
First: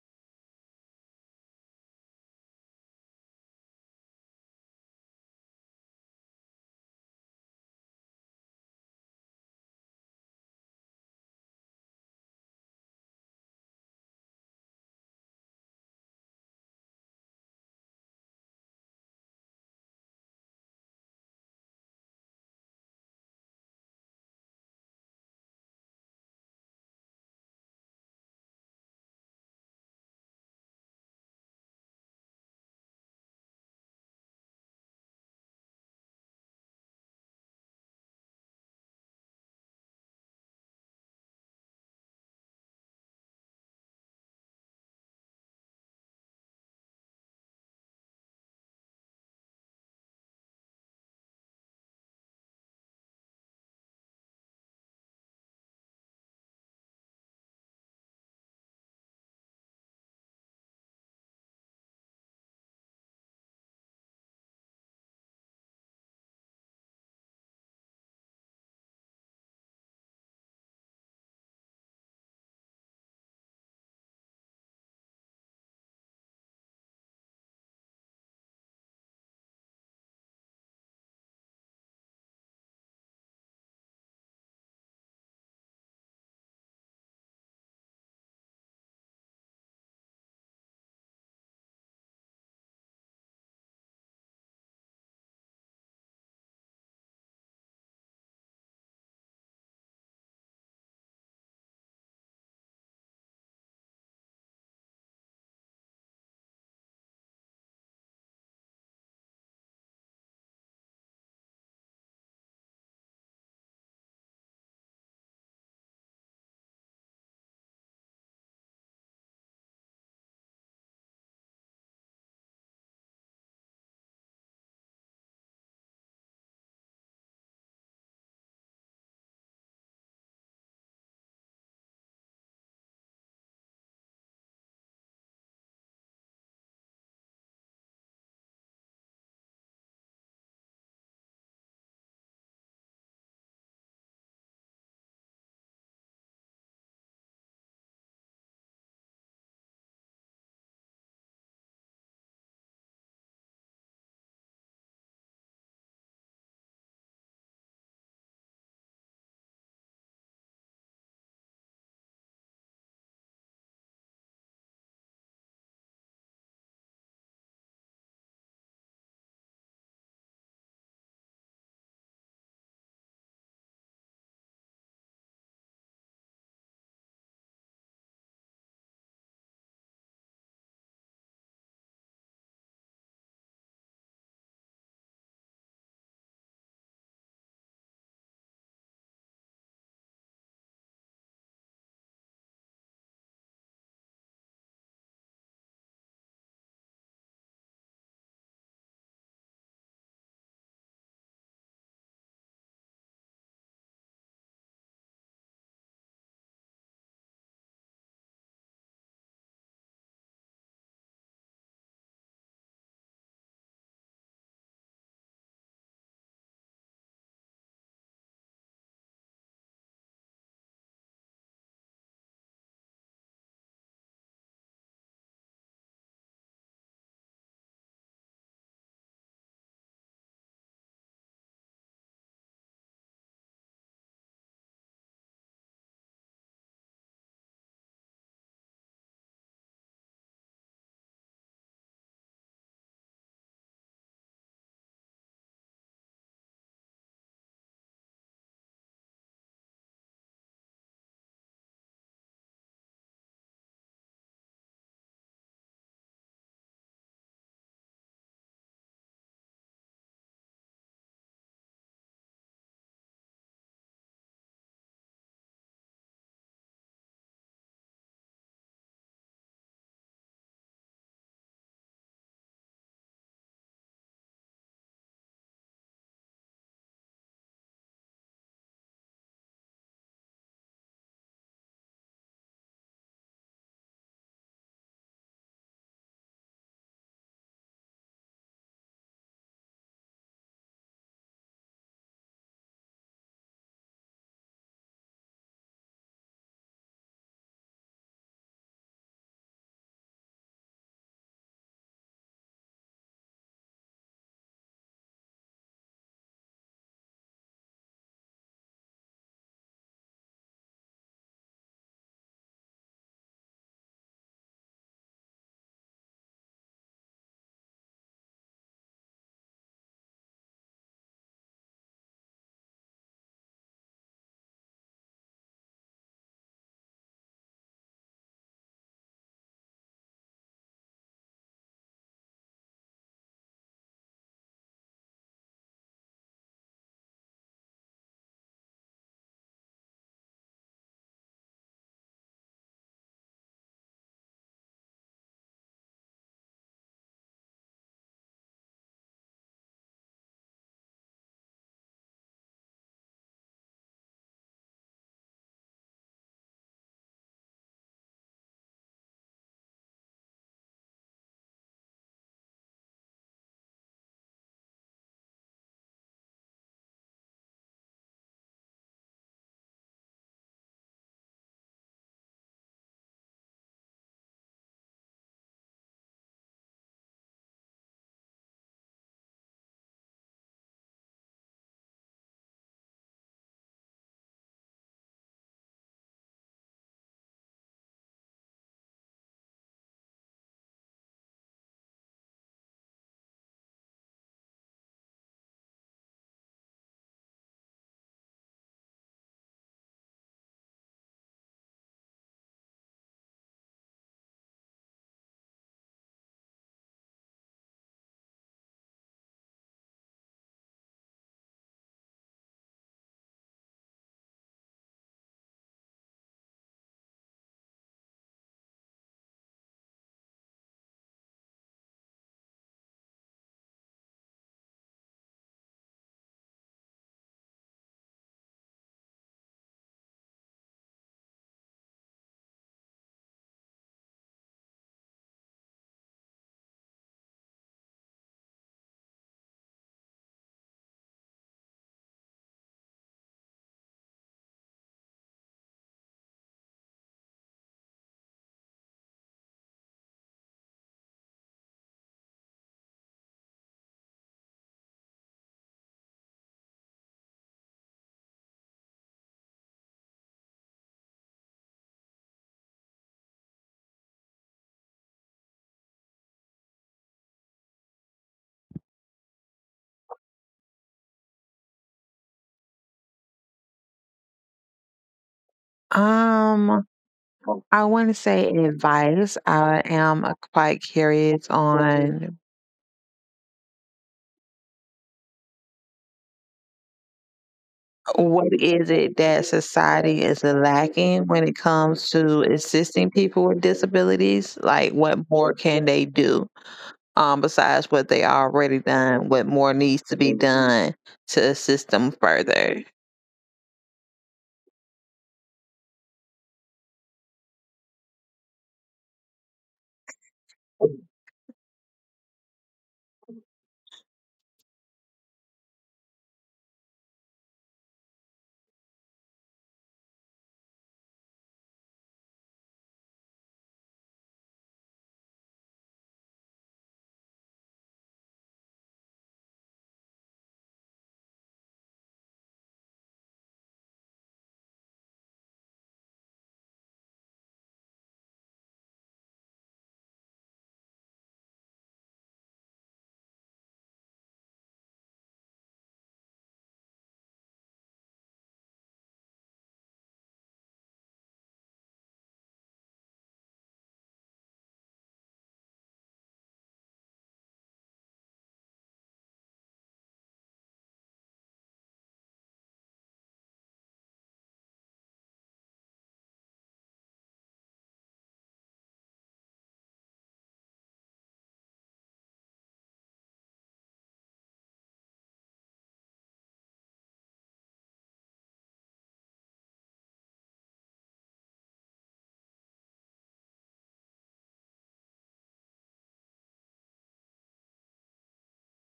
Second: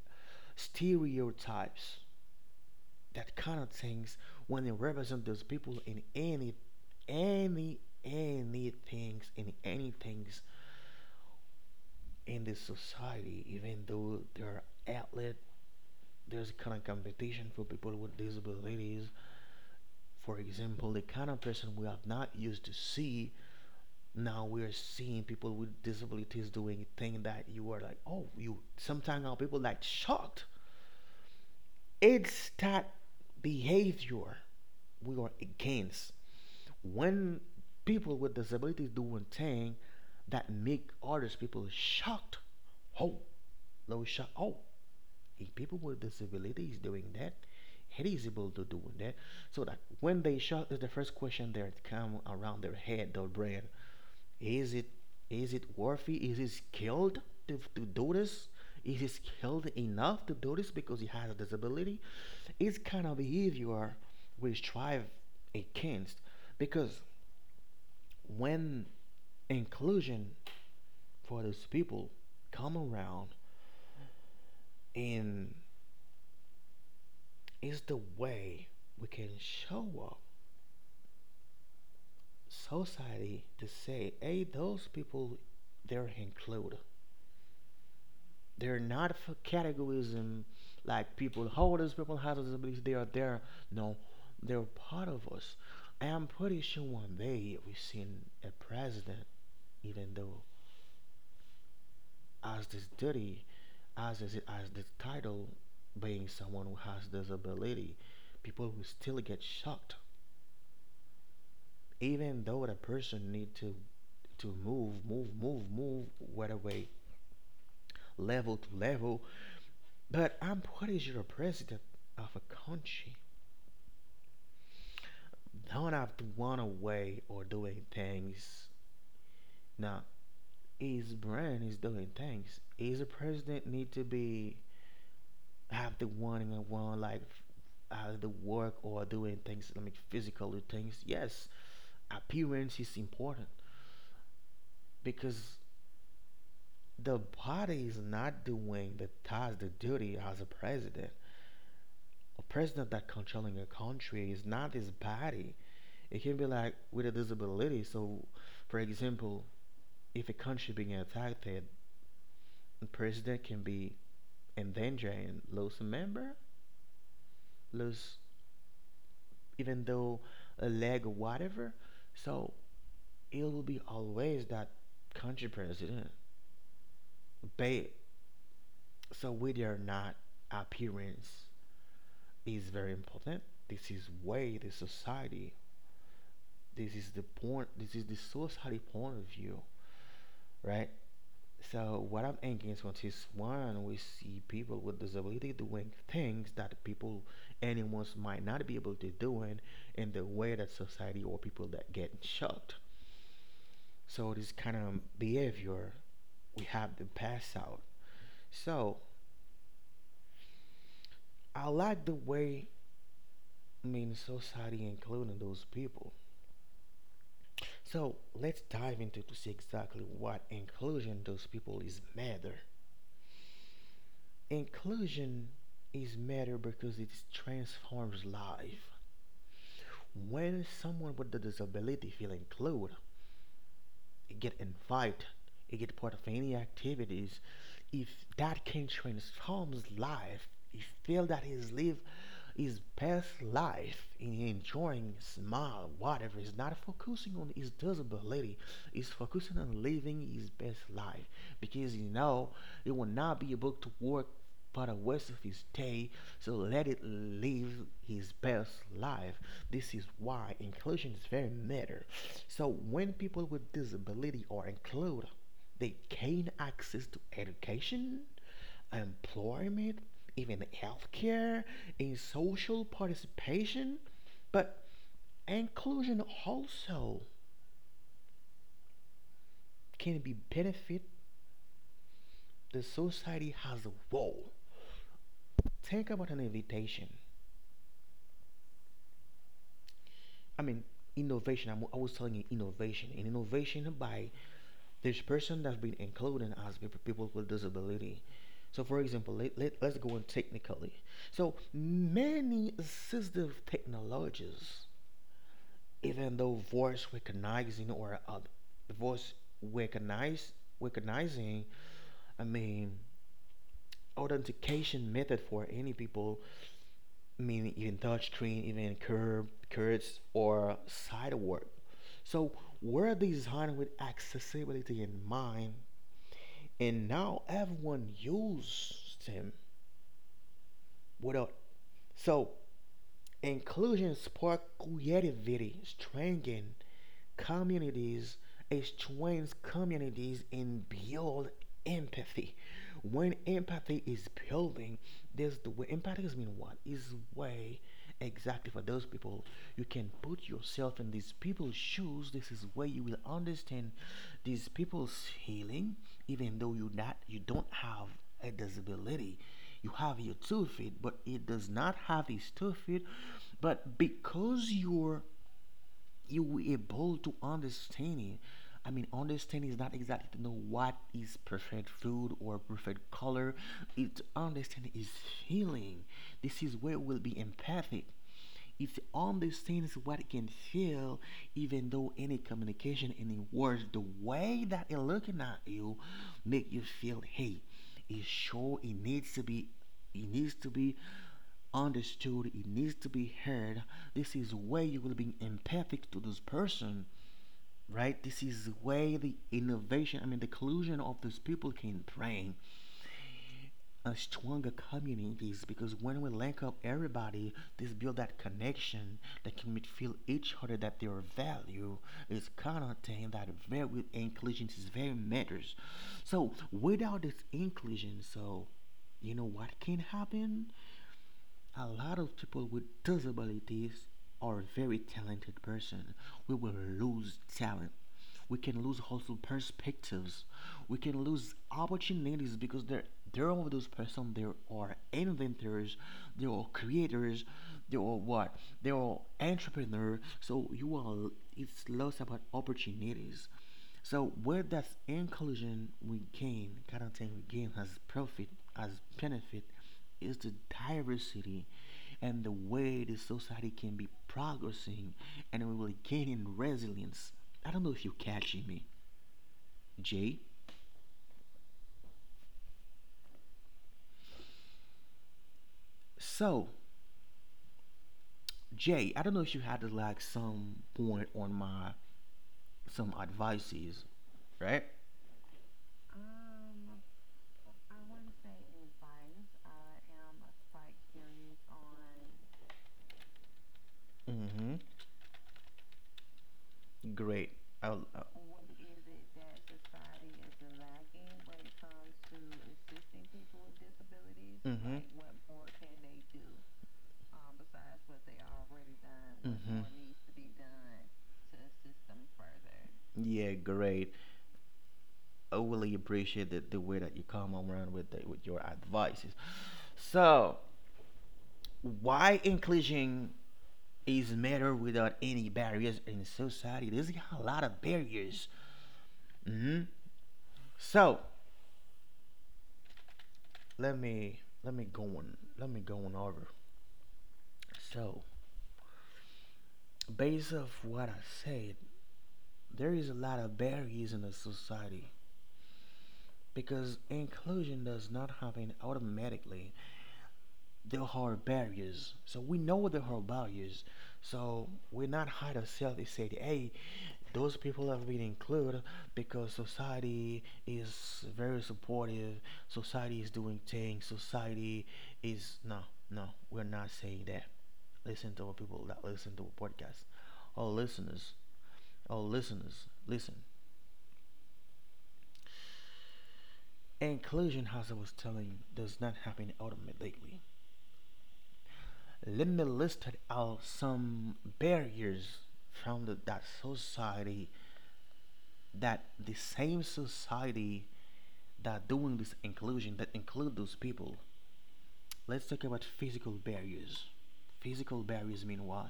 stereotypes, that kind of things, when they represent those people in any any things in any things in this society, even though there are outlet. There's kind of competition for people with disabilities. For example, the kind of person we have not used to see, now we're seeing people with disabilities doing thing that you are like, oh, you sometimes our people like shocked. It's that behavior we are against. When people with disabilities do one thing that make others people shocked, oh, low shock. Oh, if people with disabilities doing that, it is able to do that. So that when they shocked is the first question that come around their head, their brain. Is it, is it worthy, is it skilled to do this? Is it skilled enough to do this because he has a disability? It's kind of behavior we strive against. Because when inclusion for those people come around, and it's the way we can show up society to say, hey, those people, they're included, they're not for categorism, like people holders, people have disabilities they are there. No, they're part of us. I'm pretty sure one day we've seen a president, even though as this duty, as is as the title, being someone who has disability, people will still get shocked. Even though the person need to move whether way, level to level. But I'm pretty sure the president of a country don't have to run away or doing things. Now his brand is doing things, is the president need to be have the running around like out of the work or doing things. I mean physical things. Yes, appearance is important. Because the body is not doing the task, the duty as a president. A president that controlling a country is not his body. It can be like with a disability. So, for example, if a country being attacked, the president can be in danger and lose a member, lose, even though a leg or whatever. So it will be always that country president. But so we are not. Appearance is very important. This is way the society. This is the point. This is the society point of view, right? So what I'm against on this one, we see people with disability doing things that people, anyone might not be able to do in the way that society or people that get shocked. So this kind of behavior we have to pass out. So I like the way, I mean society including those people. So let's dive into to see exactly what inclusion those people is matter. Inclusion is matter because it transforms life. When someone with a disability feel included, it get invited, it get part of any activities. If that can transforms life, he feel that his life, his past life in enjoying smile, whatever. He's not focusing on his disability. He's focusing on living his best life, because you know he will not be able to work for the rest of his day. So let it live his best life. This is why inclusion is very matter. So when people with disability are included, they gain access to education, employment, even healthcare, in social participation. But inclusion also can be benefit the society as a whole. Think about an invitation. I mean, innovation. I was telling you innovation. And innovation by this person that's been included as people with disability. So, for example, let's go on technically. So, many assistive technologies, even though voice recognizing or voice recognize recognizing, I mean authentication method for any people, I mean even touchscreen, even curb curves or sidewalk. So were designed with accessibility in mind, and now everyone uses them without. So inclusion spark creativity, strengthen communities, exchange communities, and build empathy. When empathy is building, there's the way empathy is mean what is way exactly for those people. You can put yourself in these people's shoes. This is where you will understand these people's healing, even though you not, you don't have a disability. You have your two feet, but it does not have his two feet. But because you were able to understand it. I mean, understanding is not exactly to know what is perfect food or perfect color. It understanding is feeling. This is where we'll be empathic. It understands what it can feel, even though any communication, any words, the way that it looking at you, make you feel, hey, it's sure it needs to be understood. It needs to be heard. This is where you will be empathic to this person, right? This is where the innovation, I mean, the collusion of these people can bring a stronger communities, because when we link up everybody, this build that connection that can make feel each other that their value is kind of thing that very inclusion is very matters. So without this inclusion, you know what can happen? A lot of people with disabilities are very talented person. We will lose talent, we can lose also perspectives, we can lose opportunities because there are those persons, there are inventors, there are creators, there are what, there are entrepreneurs. So you are, it's lost about opportunities. So where that's inclusion, we gain kind of thing, we gain as profit, as benefit, is the diversity and the way the society can be progressing, and we will gain in resilience. I don't know if you're catching me, J. So, Jay, I don't know if you had like some point on my, some advices, right? Um, I want to say advice. I am quite curious on Mm-hmm. Great. I'll, what is it that society is lacking when it comes to assisting people with disabilities? Like, Mhm. what more can they do? Besides what they already done, what more Mhm. needs to be done to assist them further. Yeah, great. I really appreciate the way that you come around with the, with your advices. So, why inclusion is matter without any barriers in society? There's a lot of barriers. Hmm. So, let me go on let me go on over. So based off what I said, there is a lot of barriers in the society because inclusion does not happen automatically. There are barriers, so we know there are barriers. So we're not hide ourselves and say, "Hey, those people have been included because society is very supportive. Society is doing things. Society is no, no. We're not saying that." Listen to our people that listen to our podcast. Our listeners, our listeners, listen. Inclusion, as I was telling you, does not happen automatically. Let me list out some barriers from that society, that the same society that doing this inclusion, that include those people. Let's talk about physical barriers. Physical barriers mean what?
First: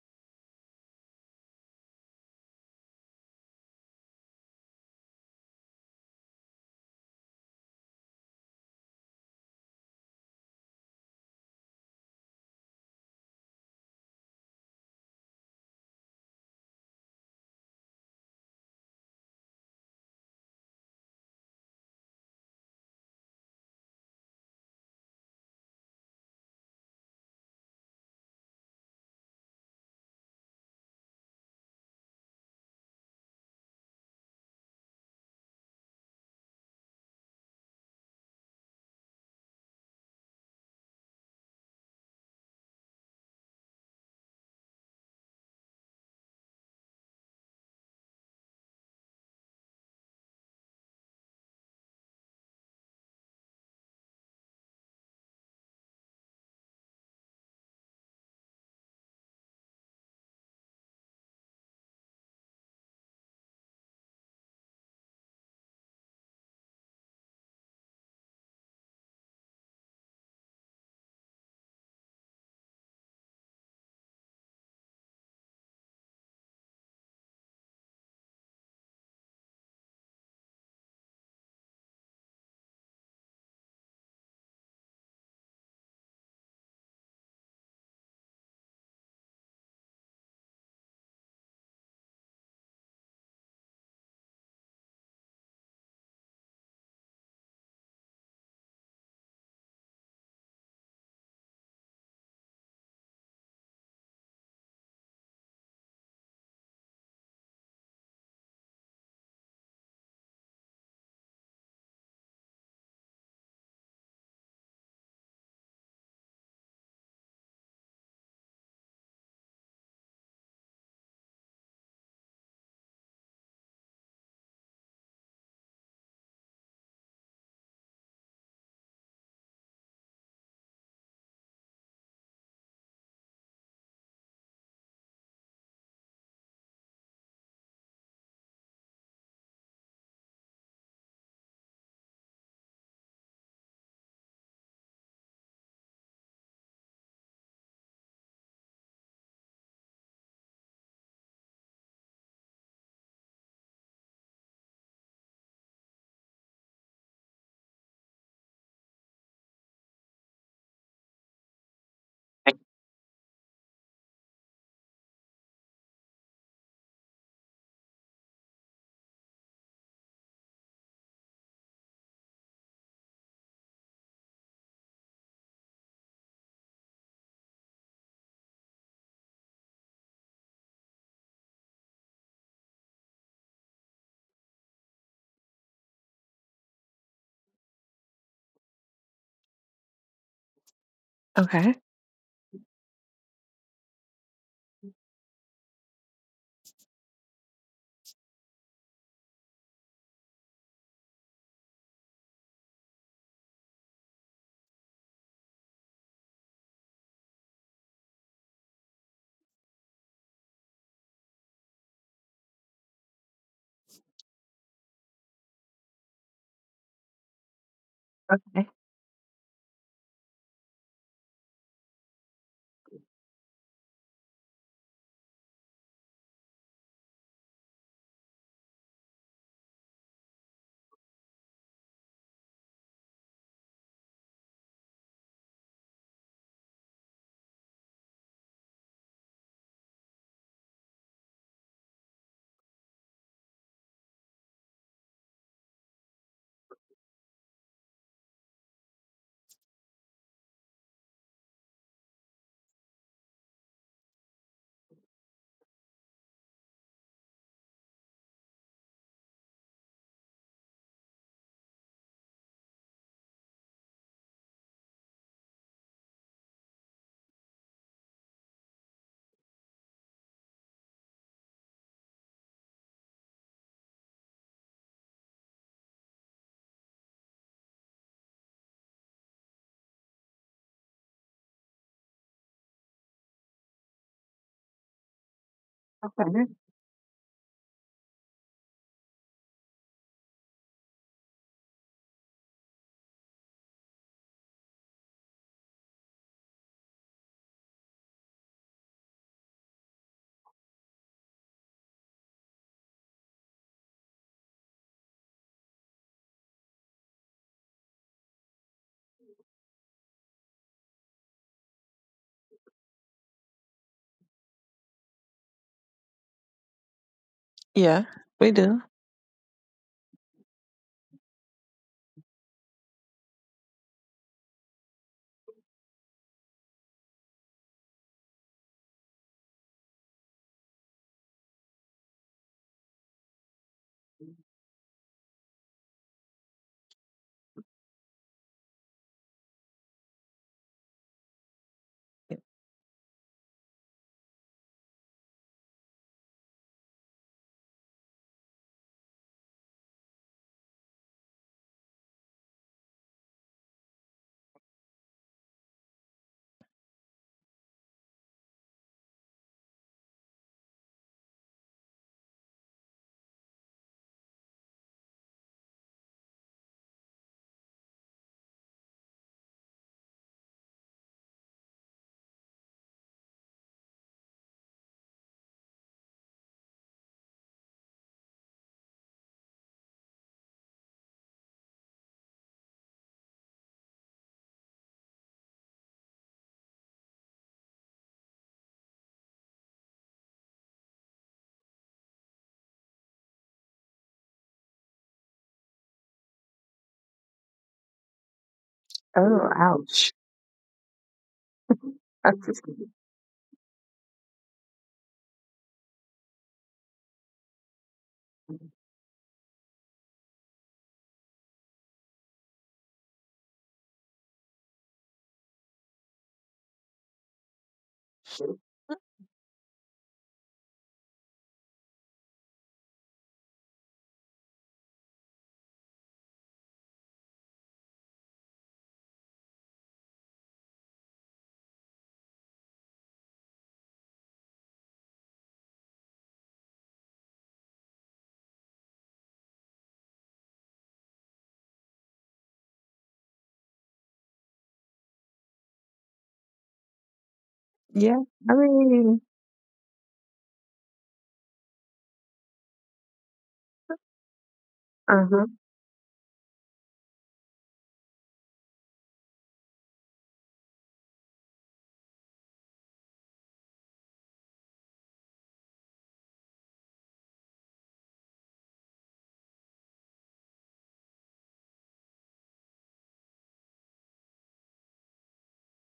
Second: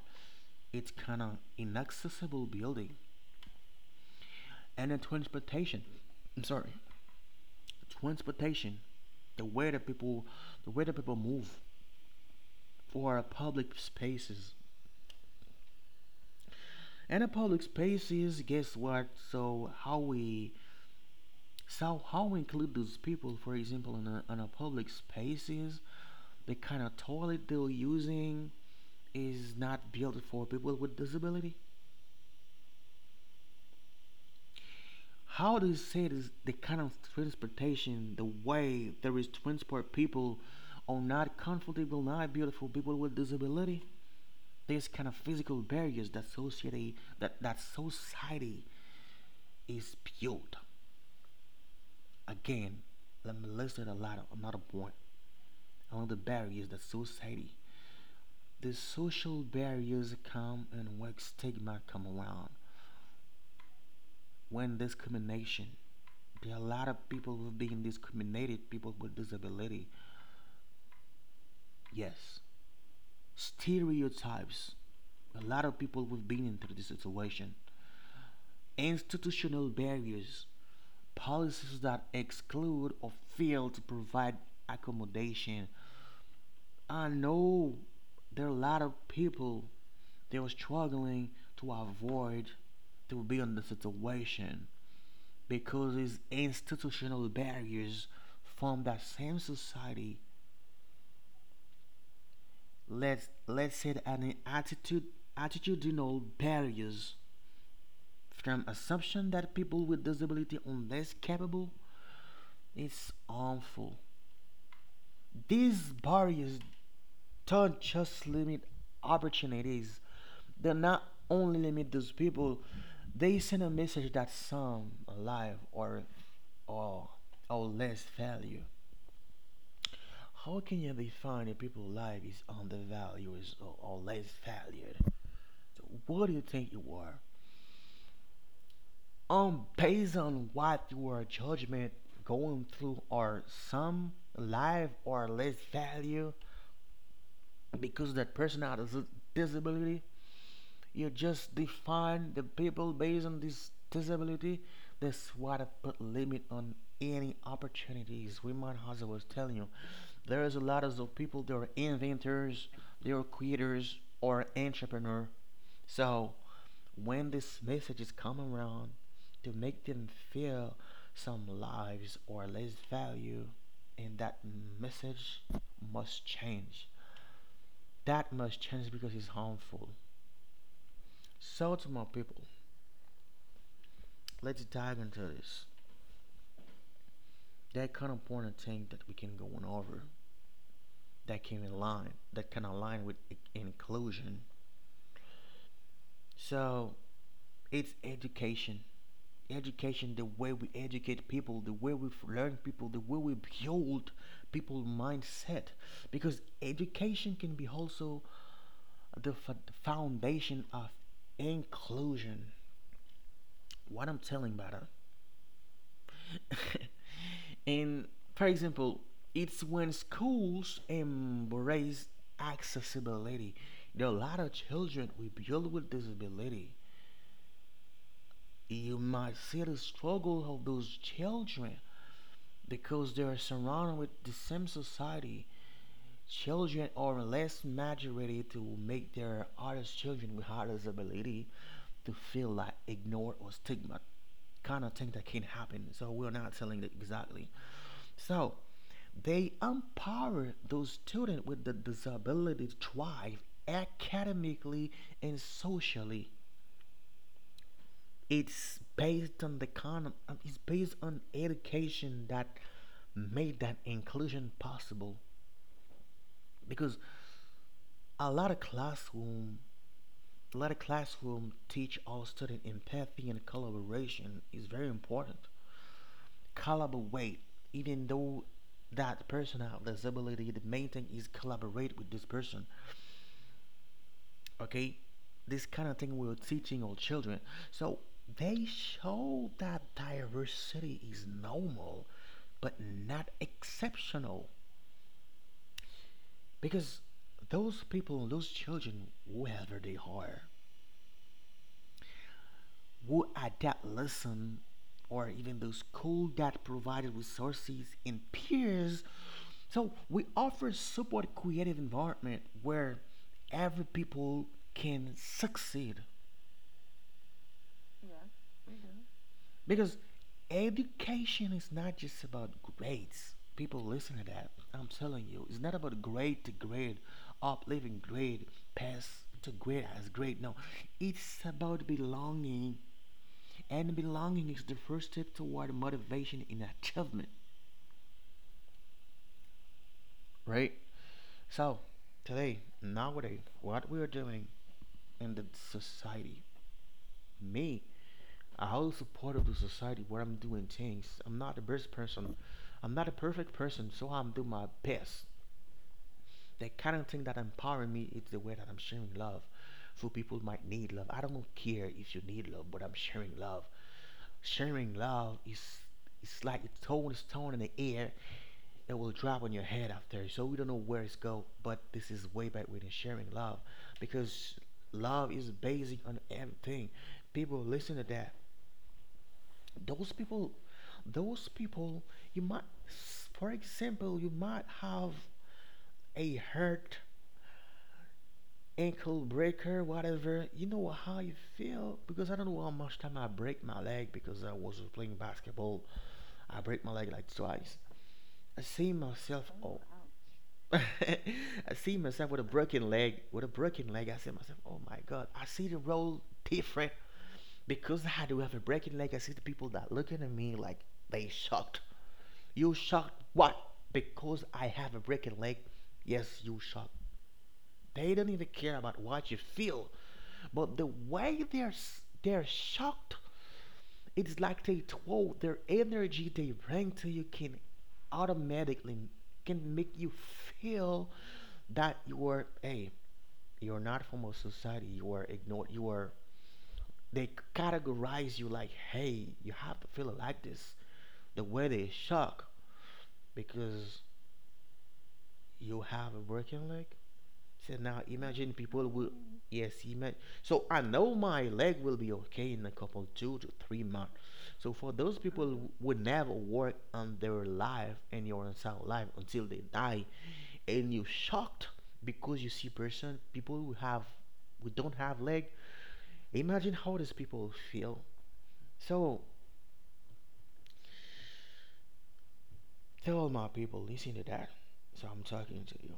It's kind of inaccessible building and then transportation. I'm sorry, transportation, the way that people the way that people move, or public spaces. And the public spaces, guess what, so how we include those people, for example, in a public spaces, the kind of toilet they're using is not built for people with disability. How do you say this, the kind of transportation, the way there is transport, people are not comfortable, not built for people with disability. These kind of physical barriers that society, that society is built. Again, let me list it a lot of another point. Among the barriers that society, the social barriers come, and work stigma come around. When discrimination, there are a lot of people who are being discriminated, people with disability. Yes. Stereotypes. A lot of people who've been into this situation. Institutional barriers. Policies that exclude or fail to provide accommodation. I know there are a lot of people, they were struggling to avoid to be in the situation because these institutional barriers from that same society. Let's say that an attitude, attitudinal barriers from assumption that people with disability are less capable is harmful. These barriers don't just limit opportunities. They not only limit those people, they send a message that some life or or or less value. How can you define a people's life is undervalued or less valued? So what do you think you are? Based on what your judgment going through, or some life or less value, because that person has a disability, you just define the people based on this disability. That's why, to put limit on any opportunities, we might, as I was telling you, there is a lot of people that are inventors, they are creators or entrepreneur. So when this message is coming around to make them feel some lives or less value, and that message must change. That must change because it's harmful. So to my people, let's dive into this. That kind of important thing that we can go on over, that can Okay. align that can align with inclusion. So it's education. Education, the way we educate people, the way we learn people, the way we build people mindset. Because education can be also the foundation of inclusion. What I'm telling about it. And for example, it's when schools embrace accessibility. There are a lot of children we build with disability. You might see the struggle of those children because they are surrounded with the same society. Children are less majority to make their other children with other disability to feel like ignored or stigma. Kind of thing that can happen. So we're not telling it exactly. So they empower those students with the disability to thrive academically and socially. It's based on it's based on education that made that inclusion possible. Because a lot of classroom a lot of classroom teach all students empathy, and collaboration is very important. Collaborate, even though that person have disability, the main thing is collaborate with this person. Okay, this kind of thing we're Okay. teaching our children. So they show that diversity is normal but not exceptional, because those people, those children, whoever they are, who at that lesson, or even those school that provided resources and peers, so we offer support creative environment where every people can succeed. Yeah, we do. Because education is not just about grades. People listen to that. I'm telling you, it's not about grade to grade, up, living grade, pass to grade as grade. No, it's about belonging, and belonging is the first step toward motivation and achievement, right? So, today, nowadays, what we are doing in the society, me, I always support of the society where I'm doing things. I'm not the best person. I'm not a perfect person, so I'm doing my best. The kind of thing that empowering me is the way that I'm sharing love. So people might need love. I don't care if you need love, but I'm sharing love. Sharing love is, it's like a throwing a stone in the air. It will drop on your head after, so we don't know where it's go. But this is way back within sharing love, because love is basic on everything. People listen to that. Those people those people, you might, for example, you might have a hurt ankle breaker whatever, you know how you feel, because I don't know how much time I break my leg because I was playing basketball. I break my leg like twice. I see Oh, myself, oh. ouch. I see myself with That's a just, broken leg. With a broken leg, I see myself, oh my god, I see the world different because I do have a broken leg. I see the people that looking at me like they shocked. You shot what? Because I have a broken leg? Yes, you shot. They don't even care about what you feel, but the way they're shocked, it's like they told their energy they bring to you can automatically can make you feel that you are a, you're not from a society. You are ignored. You are, they categorize you like, hey, you have to feel like this. The way they shock because you have a broken leg. So now yeah, imagine I people will, mean, yes, imagine. So I know my leg will be okay in a couple 2 to 3 months. So for those people uh-huh. who would never work on their life and your entire life until they die, and you shocked because you see person, people who have, who don't have leg. Imagine how these people feel. So tell my people, listen to that. So I'm talking to you.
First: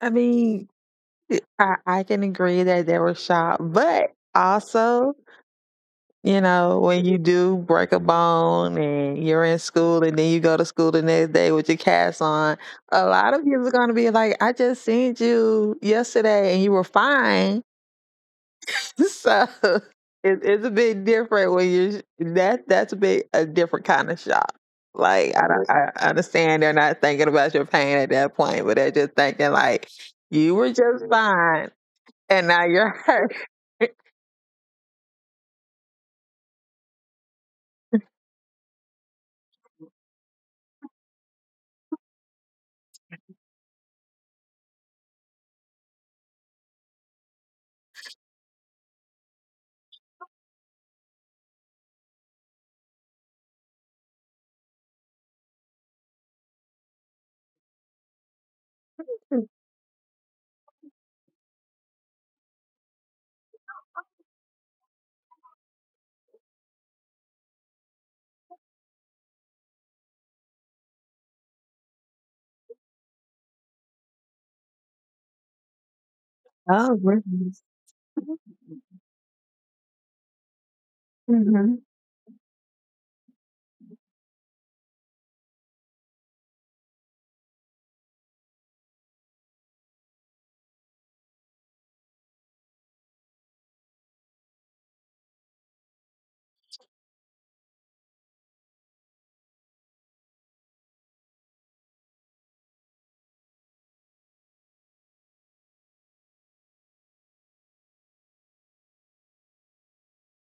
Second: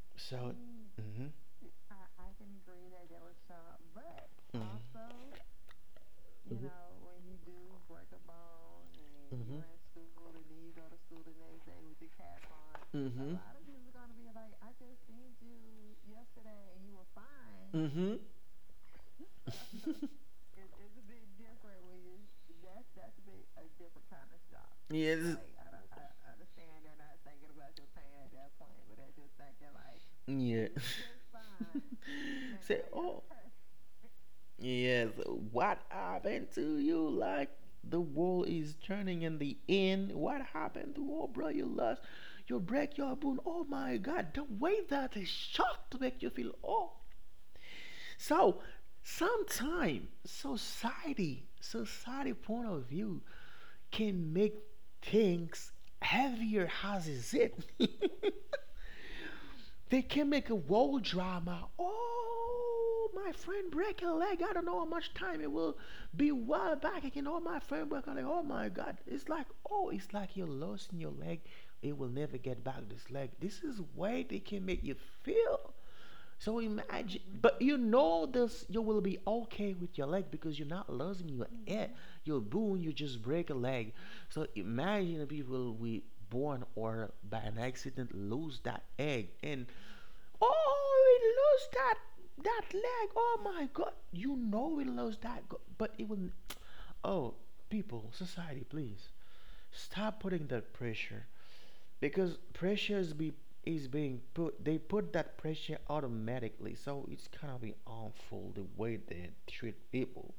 I So, mean, mm-hmm, I can agree that they were shot, but mm-hmm. also you know, when you do break a bone and you're in Mhm. school and then you go to school the next day with your cast on, a lot Mm-hmm. of people are going to be like, I just seen you yesterday and you were fine. Mm-hmm. So it's a bit different when you're, that's a bit a different kind of shock. Yeah. Like, I, don't- I understand they're not thinking about your pain at that point, but they're just thinking, like, Yeah. you You were were just fine and now you're hurt. yes, what happened to you? Like the world is turning in the end. What happened to, oh bro? You lost, you break your bone. Oh my god, the way that is shocked to make you feel, oh. So sometime society, society point of view can make things heavier as is it. They can make a world drama. Oh, my friend break a leg. I don't know how much time it will be. While back, I can know my friend break a leg. Oh my God! It's like, oh, it's like you're losing your leg. It will never get back, this leg. This is way they can make you feel. So Oh, really? imagine, but you know this. You will be okay with your leg because you're not losing your Mhm. head, your bone. You just break a leg. So imagine if people we born or by an accident lose that egg and oh, he lost that leg. Oh my God! You know he lost that, but it will. Oh, people, society, please stop putting that pressure because pressure is be is being put. They put that pressure automatically, so it's kind of be awful the way they treat people.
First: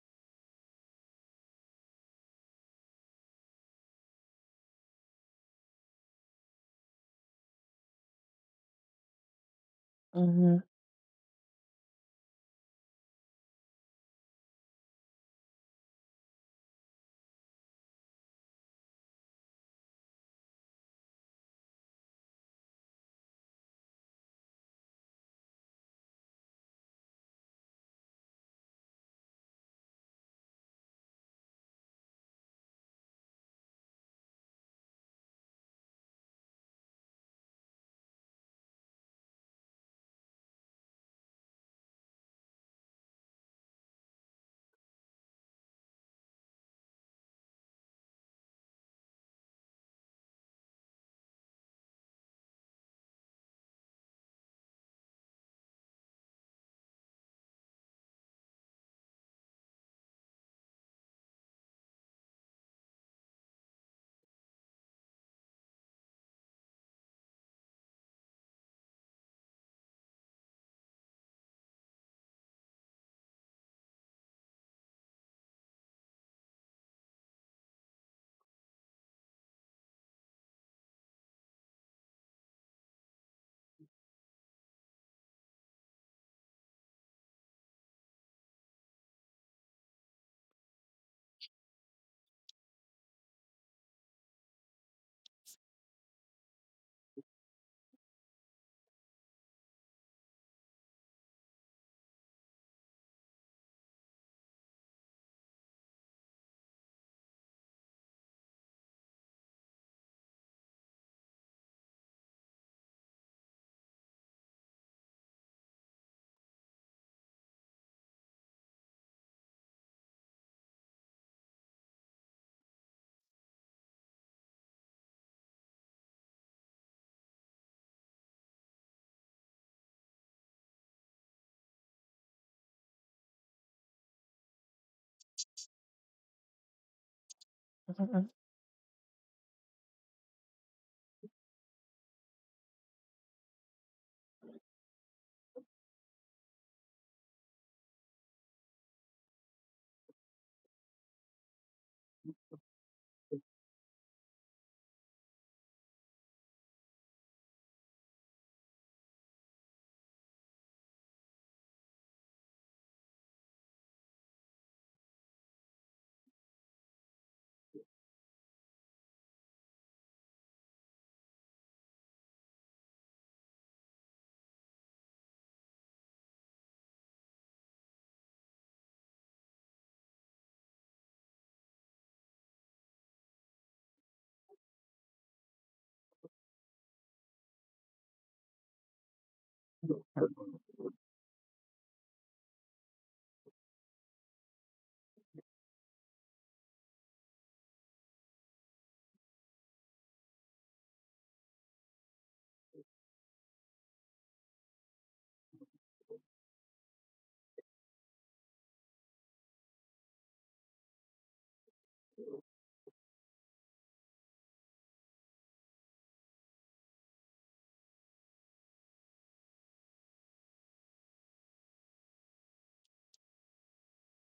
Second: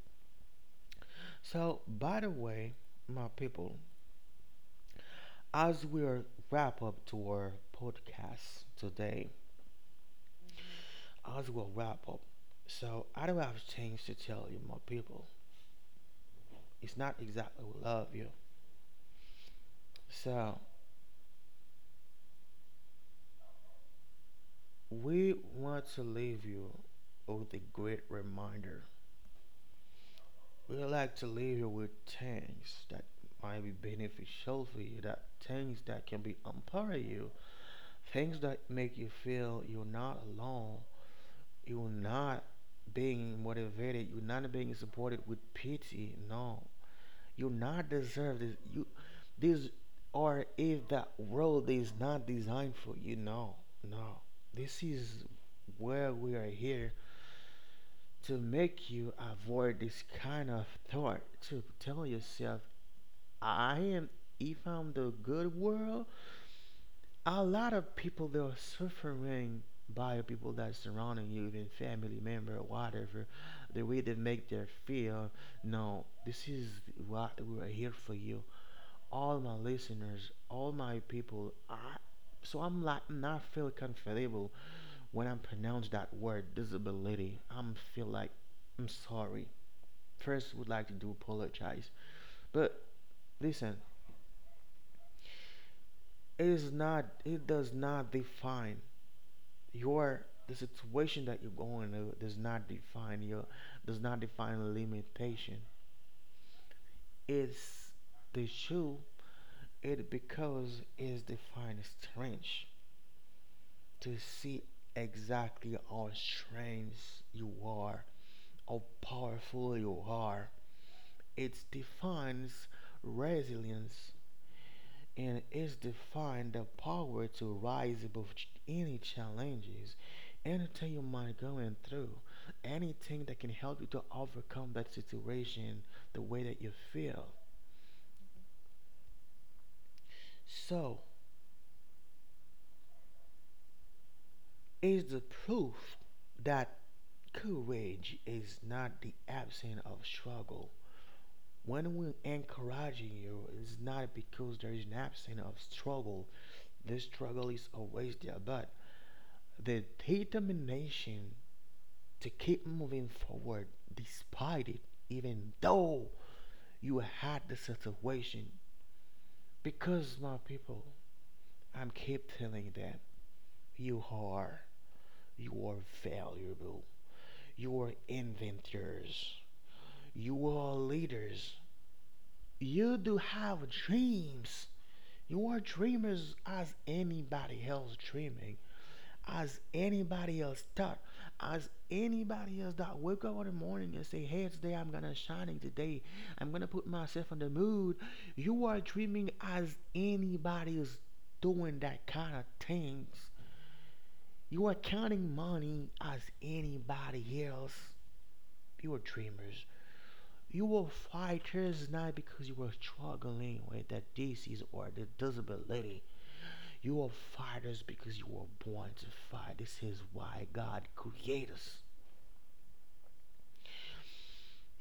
So, by the way, my people, as we are wrap up to our podcast today, Mhm. as we wrap up, so I do have things to tell you, my people. It's not exactly what love you. So we want to leave you with a great reminder. We like to leave you with things that might be beneficial for you, that things that can be empower you, things that make you feel you're not alone, you're not being motivated, you're not being supported with pity. No, you not deserve this. You these or if the world is not designed for you. No, no. This is where we are here to make you avoid this kind of thought. To tell yourself, I am. If I'm the good world, a lot of people they are suffering by people that surrounding you, even family member, whatever, the way they make their feel. No, this is what we are here for you. All my listeners, all my people. I so I'm like not feel comfortable when I am pronounce that word disability. I'm feel like I'm sorry. First, would like to do apologize, but listen, it is not. It does not define your the situation that you're going to. Does not define your. Does not define limitation. It's the shoe. It because is defined as strange. To see exactly how strange you are, how powerful you are. It defines resilience and is defined the power to rise above any challenges, anything you might going through, anything that can help you to overcome that situation the way that you feel. So is the proof that courage is not the absence of struggle. When we encouraging you, it's not because there is an absence of struggle. This struggle is always there, but the determination to keep moving forward despite it, even though you had the situation. Because my people, I'm keep telling them, you are, you are valuable. You are inventors. You are leaders. You do have dreams. You're dreamers as anybody else dreaming, as anybody else thought, as anybody else that wake up in the morning and say, hey, today I'm gonna shining today. I'm gonna put myself in the mood. You are dreaming as anybody is doing that kind of things. You are counting money as anybody else. You are dreamers. You are fighters not because you are struggling with the disease or the disability. You are fighters because you were born to fight. This is why God created us.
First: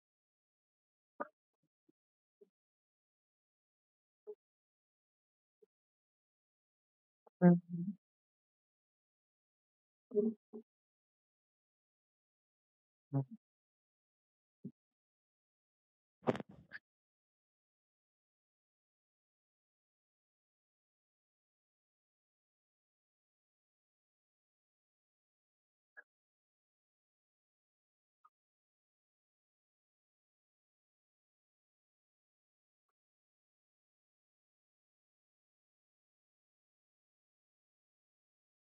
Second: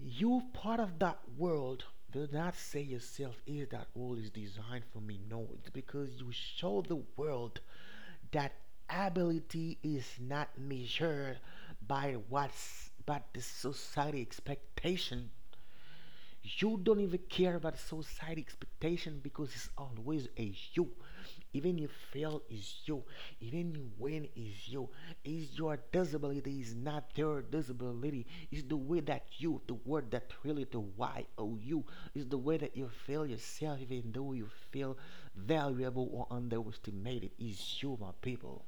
You part of that world. Do not say yourself is that world is designed for me. No, it's because you show the world Mhm. that ability is not measured by what's but the society expectation. You don't even care about society expectation because it's always a you, even you fail is you, even you win is you, is your disability is not their disability. It's the way that you the word that really the why o you is the way that you feel yourself even though you feel valuable or underestimated is you, my people.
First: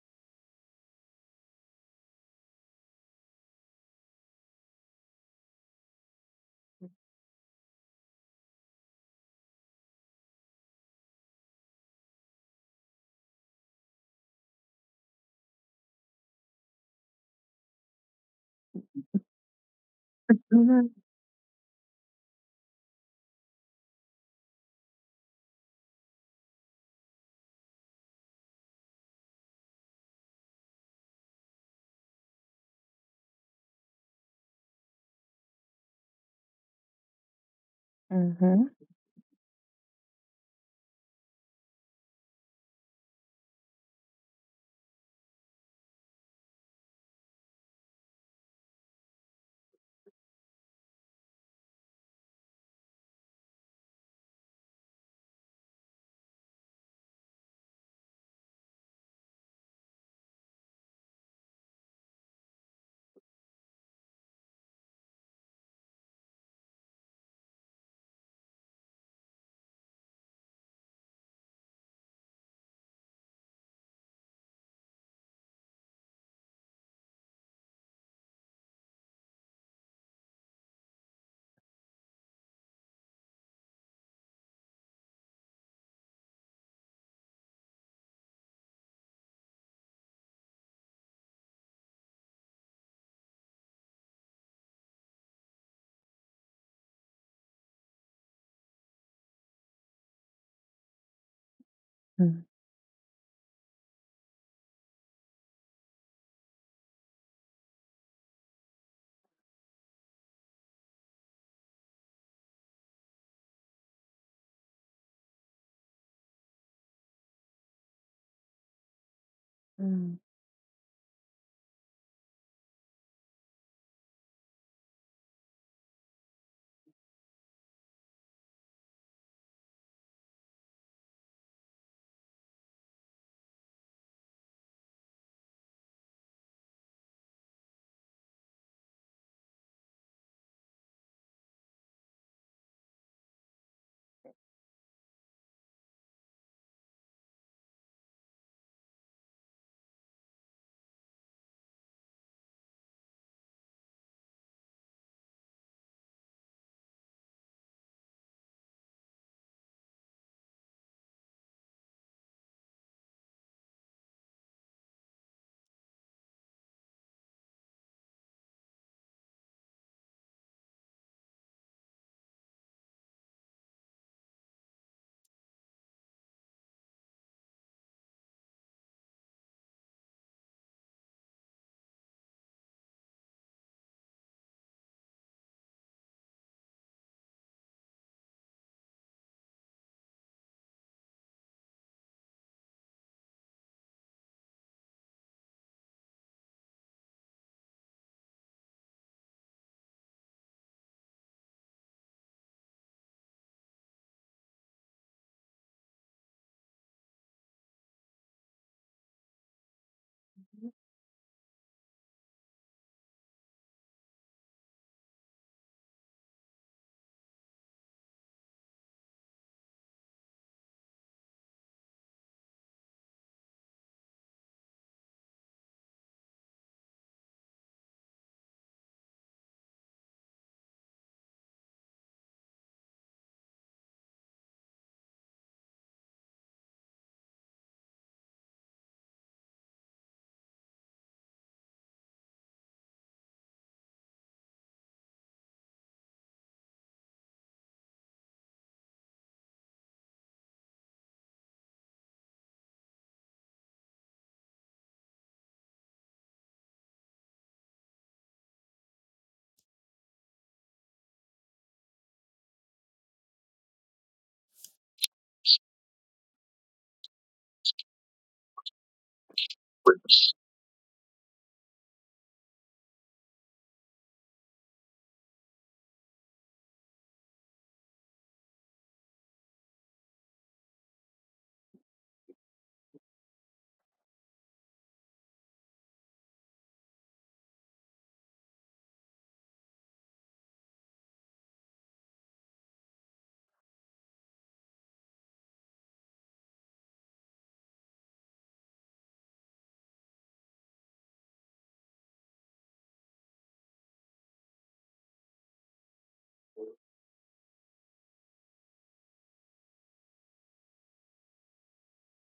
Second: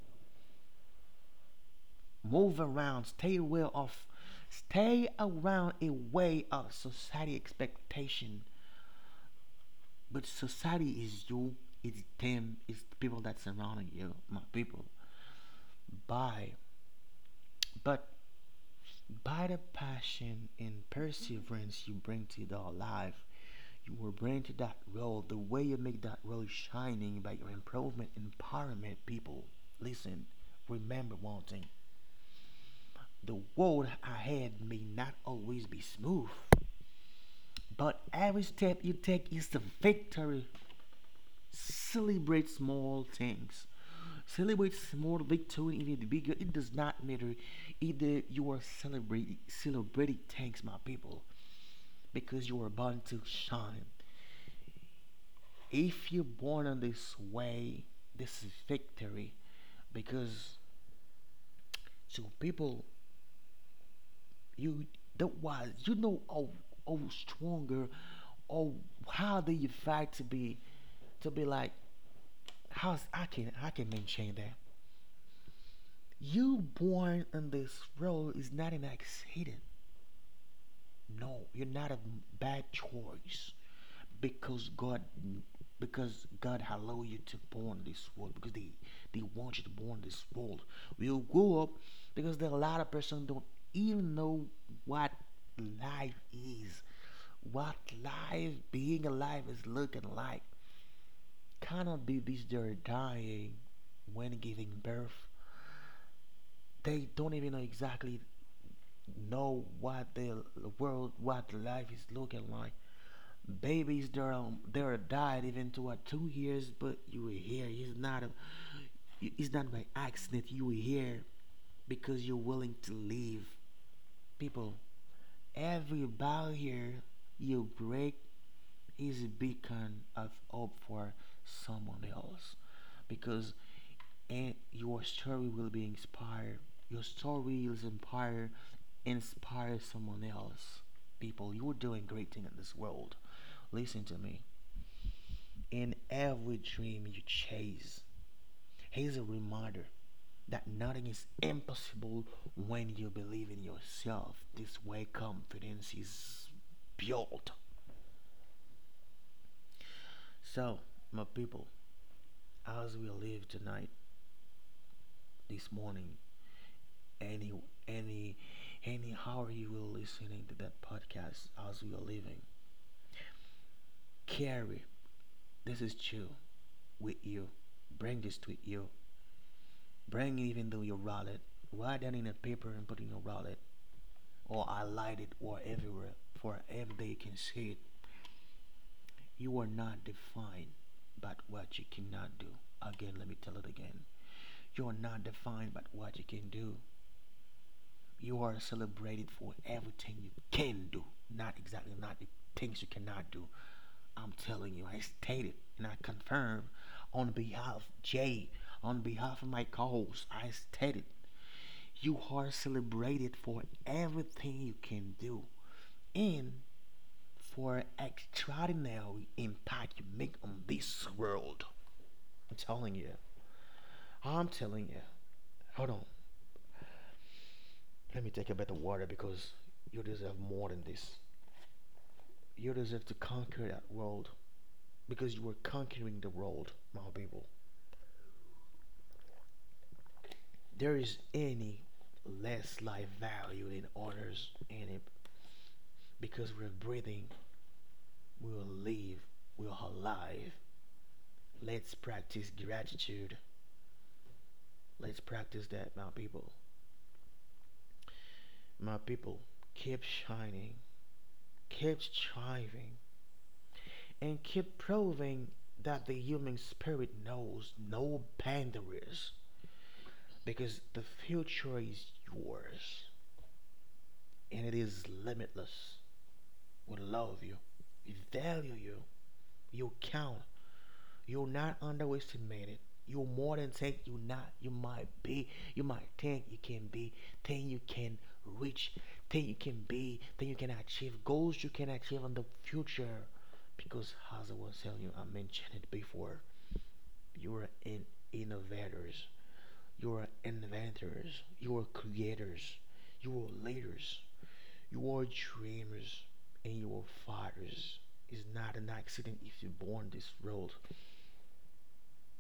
Move around, stay aware of, stay around away of society expectation. But society is you, it's them, it's the people that surrounding you, my people. By but by the passion and Mhm. perseverance you bring to your life, you will bring to that role, the way you make that role shining by your improvement, empowerment, people. Listen, remember one thing. The road ahead may not always be smooth, but every Mhm. step you take is the victory. Celebrate small things. Celebrate small victory, even the bigger. It does not matter either you are celebrating, celebrating thanks, my people, because you are born to shine. If you're born on this way, this is victory. Because to people, you that was you know how stronger, or how do you fight to be like, how I can maintain that. You born in this world is not an accident. No, you're not a bad choice because God allow you to born this world because they want you to born this world. We'll grow up because there are a lot of person don't even know what life is, what life being alive is looking like. Cannot be this Mhm. they're dying when giving birth. They don't even know exactly know what the world what life is looking like. Babies they are died even to what 2 years but you were here it's not a, it's not by Mm. accident you were here because you're willing to leave people. Every barrier you break is a beacon of hope for someone else. Because and your story will be inspired your story will inspire someone else. People, you're doing great thing in this world. Listen to me, in every dream you chase, here's a reminder that nothing is impossible when you believe in yourself. This way, confidence is built. So, my people, as we live tonight, this morning, any, any, any hour you will listening to that podcast as we are living, carry this is true with you. Bring this with you. Bring it even though you roll it. Write that in a paper and put it in your wallet or highlight it or everywhere for every day you can see it. You are not defined by what you cannot do. Again, let me tell it again. You are not defined by what you can do. You are celebrated for everything you can do, not exactly not the things you cannot do. I'm telling you, I stated and I confirm on behalf of Jay, on behalf of my co calls, I stated you are celebrated for everything you can do and for extraordinary impact you make on this world. I'm telling you. I'm telling you. Hold on. Let me take a bit of water because you deserve more than this. You deserve to conquer that world because you were conquering the world, my people. There is any less life value than others in it because we're breathing, we'll live, we're alive. Let's practice gratitude. Let's practice that, my people. My people, keep shining, keep striving, and keep proving that the human spirit knows no boundaries because the future is yours and it is limitless. We love you, we value you, you count, you're not underestimated. You're more than think you're not, you might be, you might think you can be, think you can reach, think you can be, think you can achieve, goals you can achieve in the future. Because as I was telling you, I mentioned it before, you are in innovators. You are inventors. You are creators. You are leaders. You are dreamers. And you are fighters. It's not an accident if you're born this world.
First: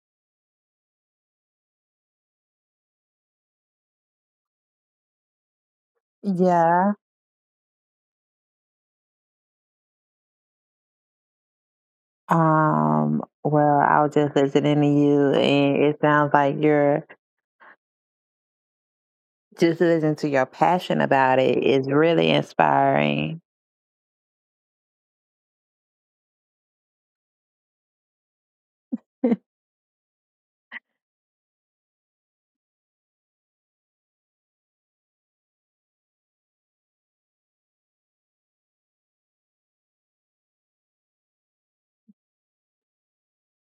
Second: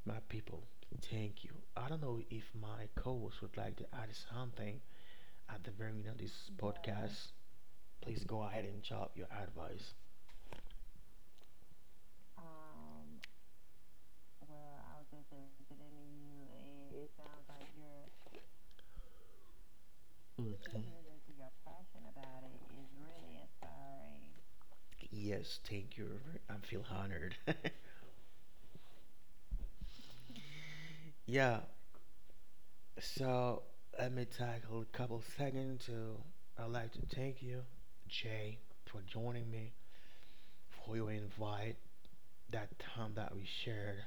My people, thank you. I don't know if my co host would like to add something at the very end of this Yeah. podcast. Please go ahead and chop your advice. Well, I was just listening to you and it sounds like you're just listening Mhm. to your passion about it is really inspiring. Yes, thank you. I feel honored. Yeah, so let me take a couple seconds to. I'd like to thank you, Jay, for joining me, for your invite, that time that we shared,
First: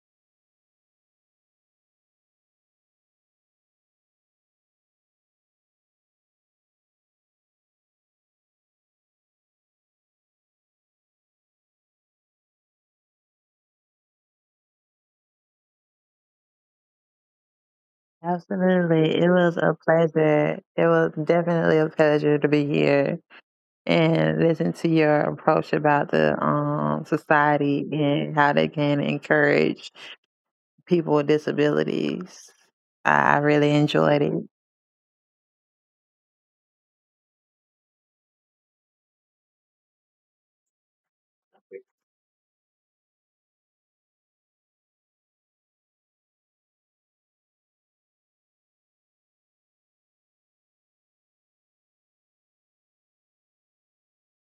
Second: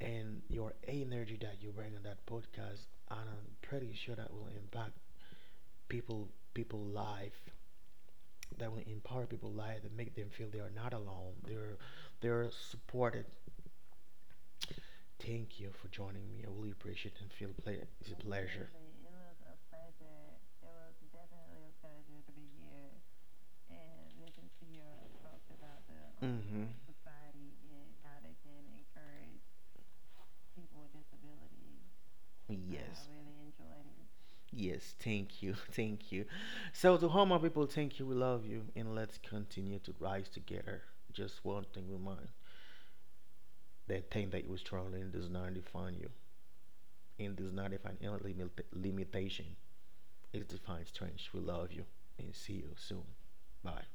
and your energy that you bring on that podcast. And I'm pretty sure that will impact people, people life, that will empower people life, that make them feel they are not alone. They're supported. Thank you for joining me. I really appreciate and feel it's a pleasure. Absolutely. It was a pleasure. It was definitely a pleasure to be here and listen to your approach about the Mm-hmm. society and how they can encourage people with disabilities. I I yes. really enjoyed it. I yes. Thank you. Thank you. So to all people, thank you. We love you, and let's continue to rise together. Just one thing we mind: that thing that you struggling does not define you, and does not define any limitation. It defines strength. We love you, and see you soon. Bye.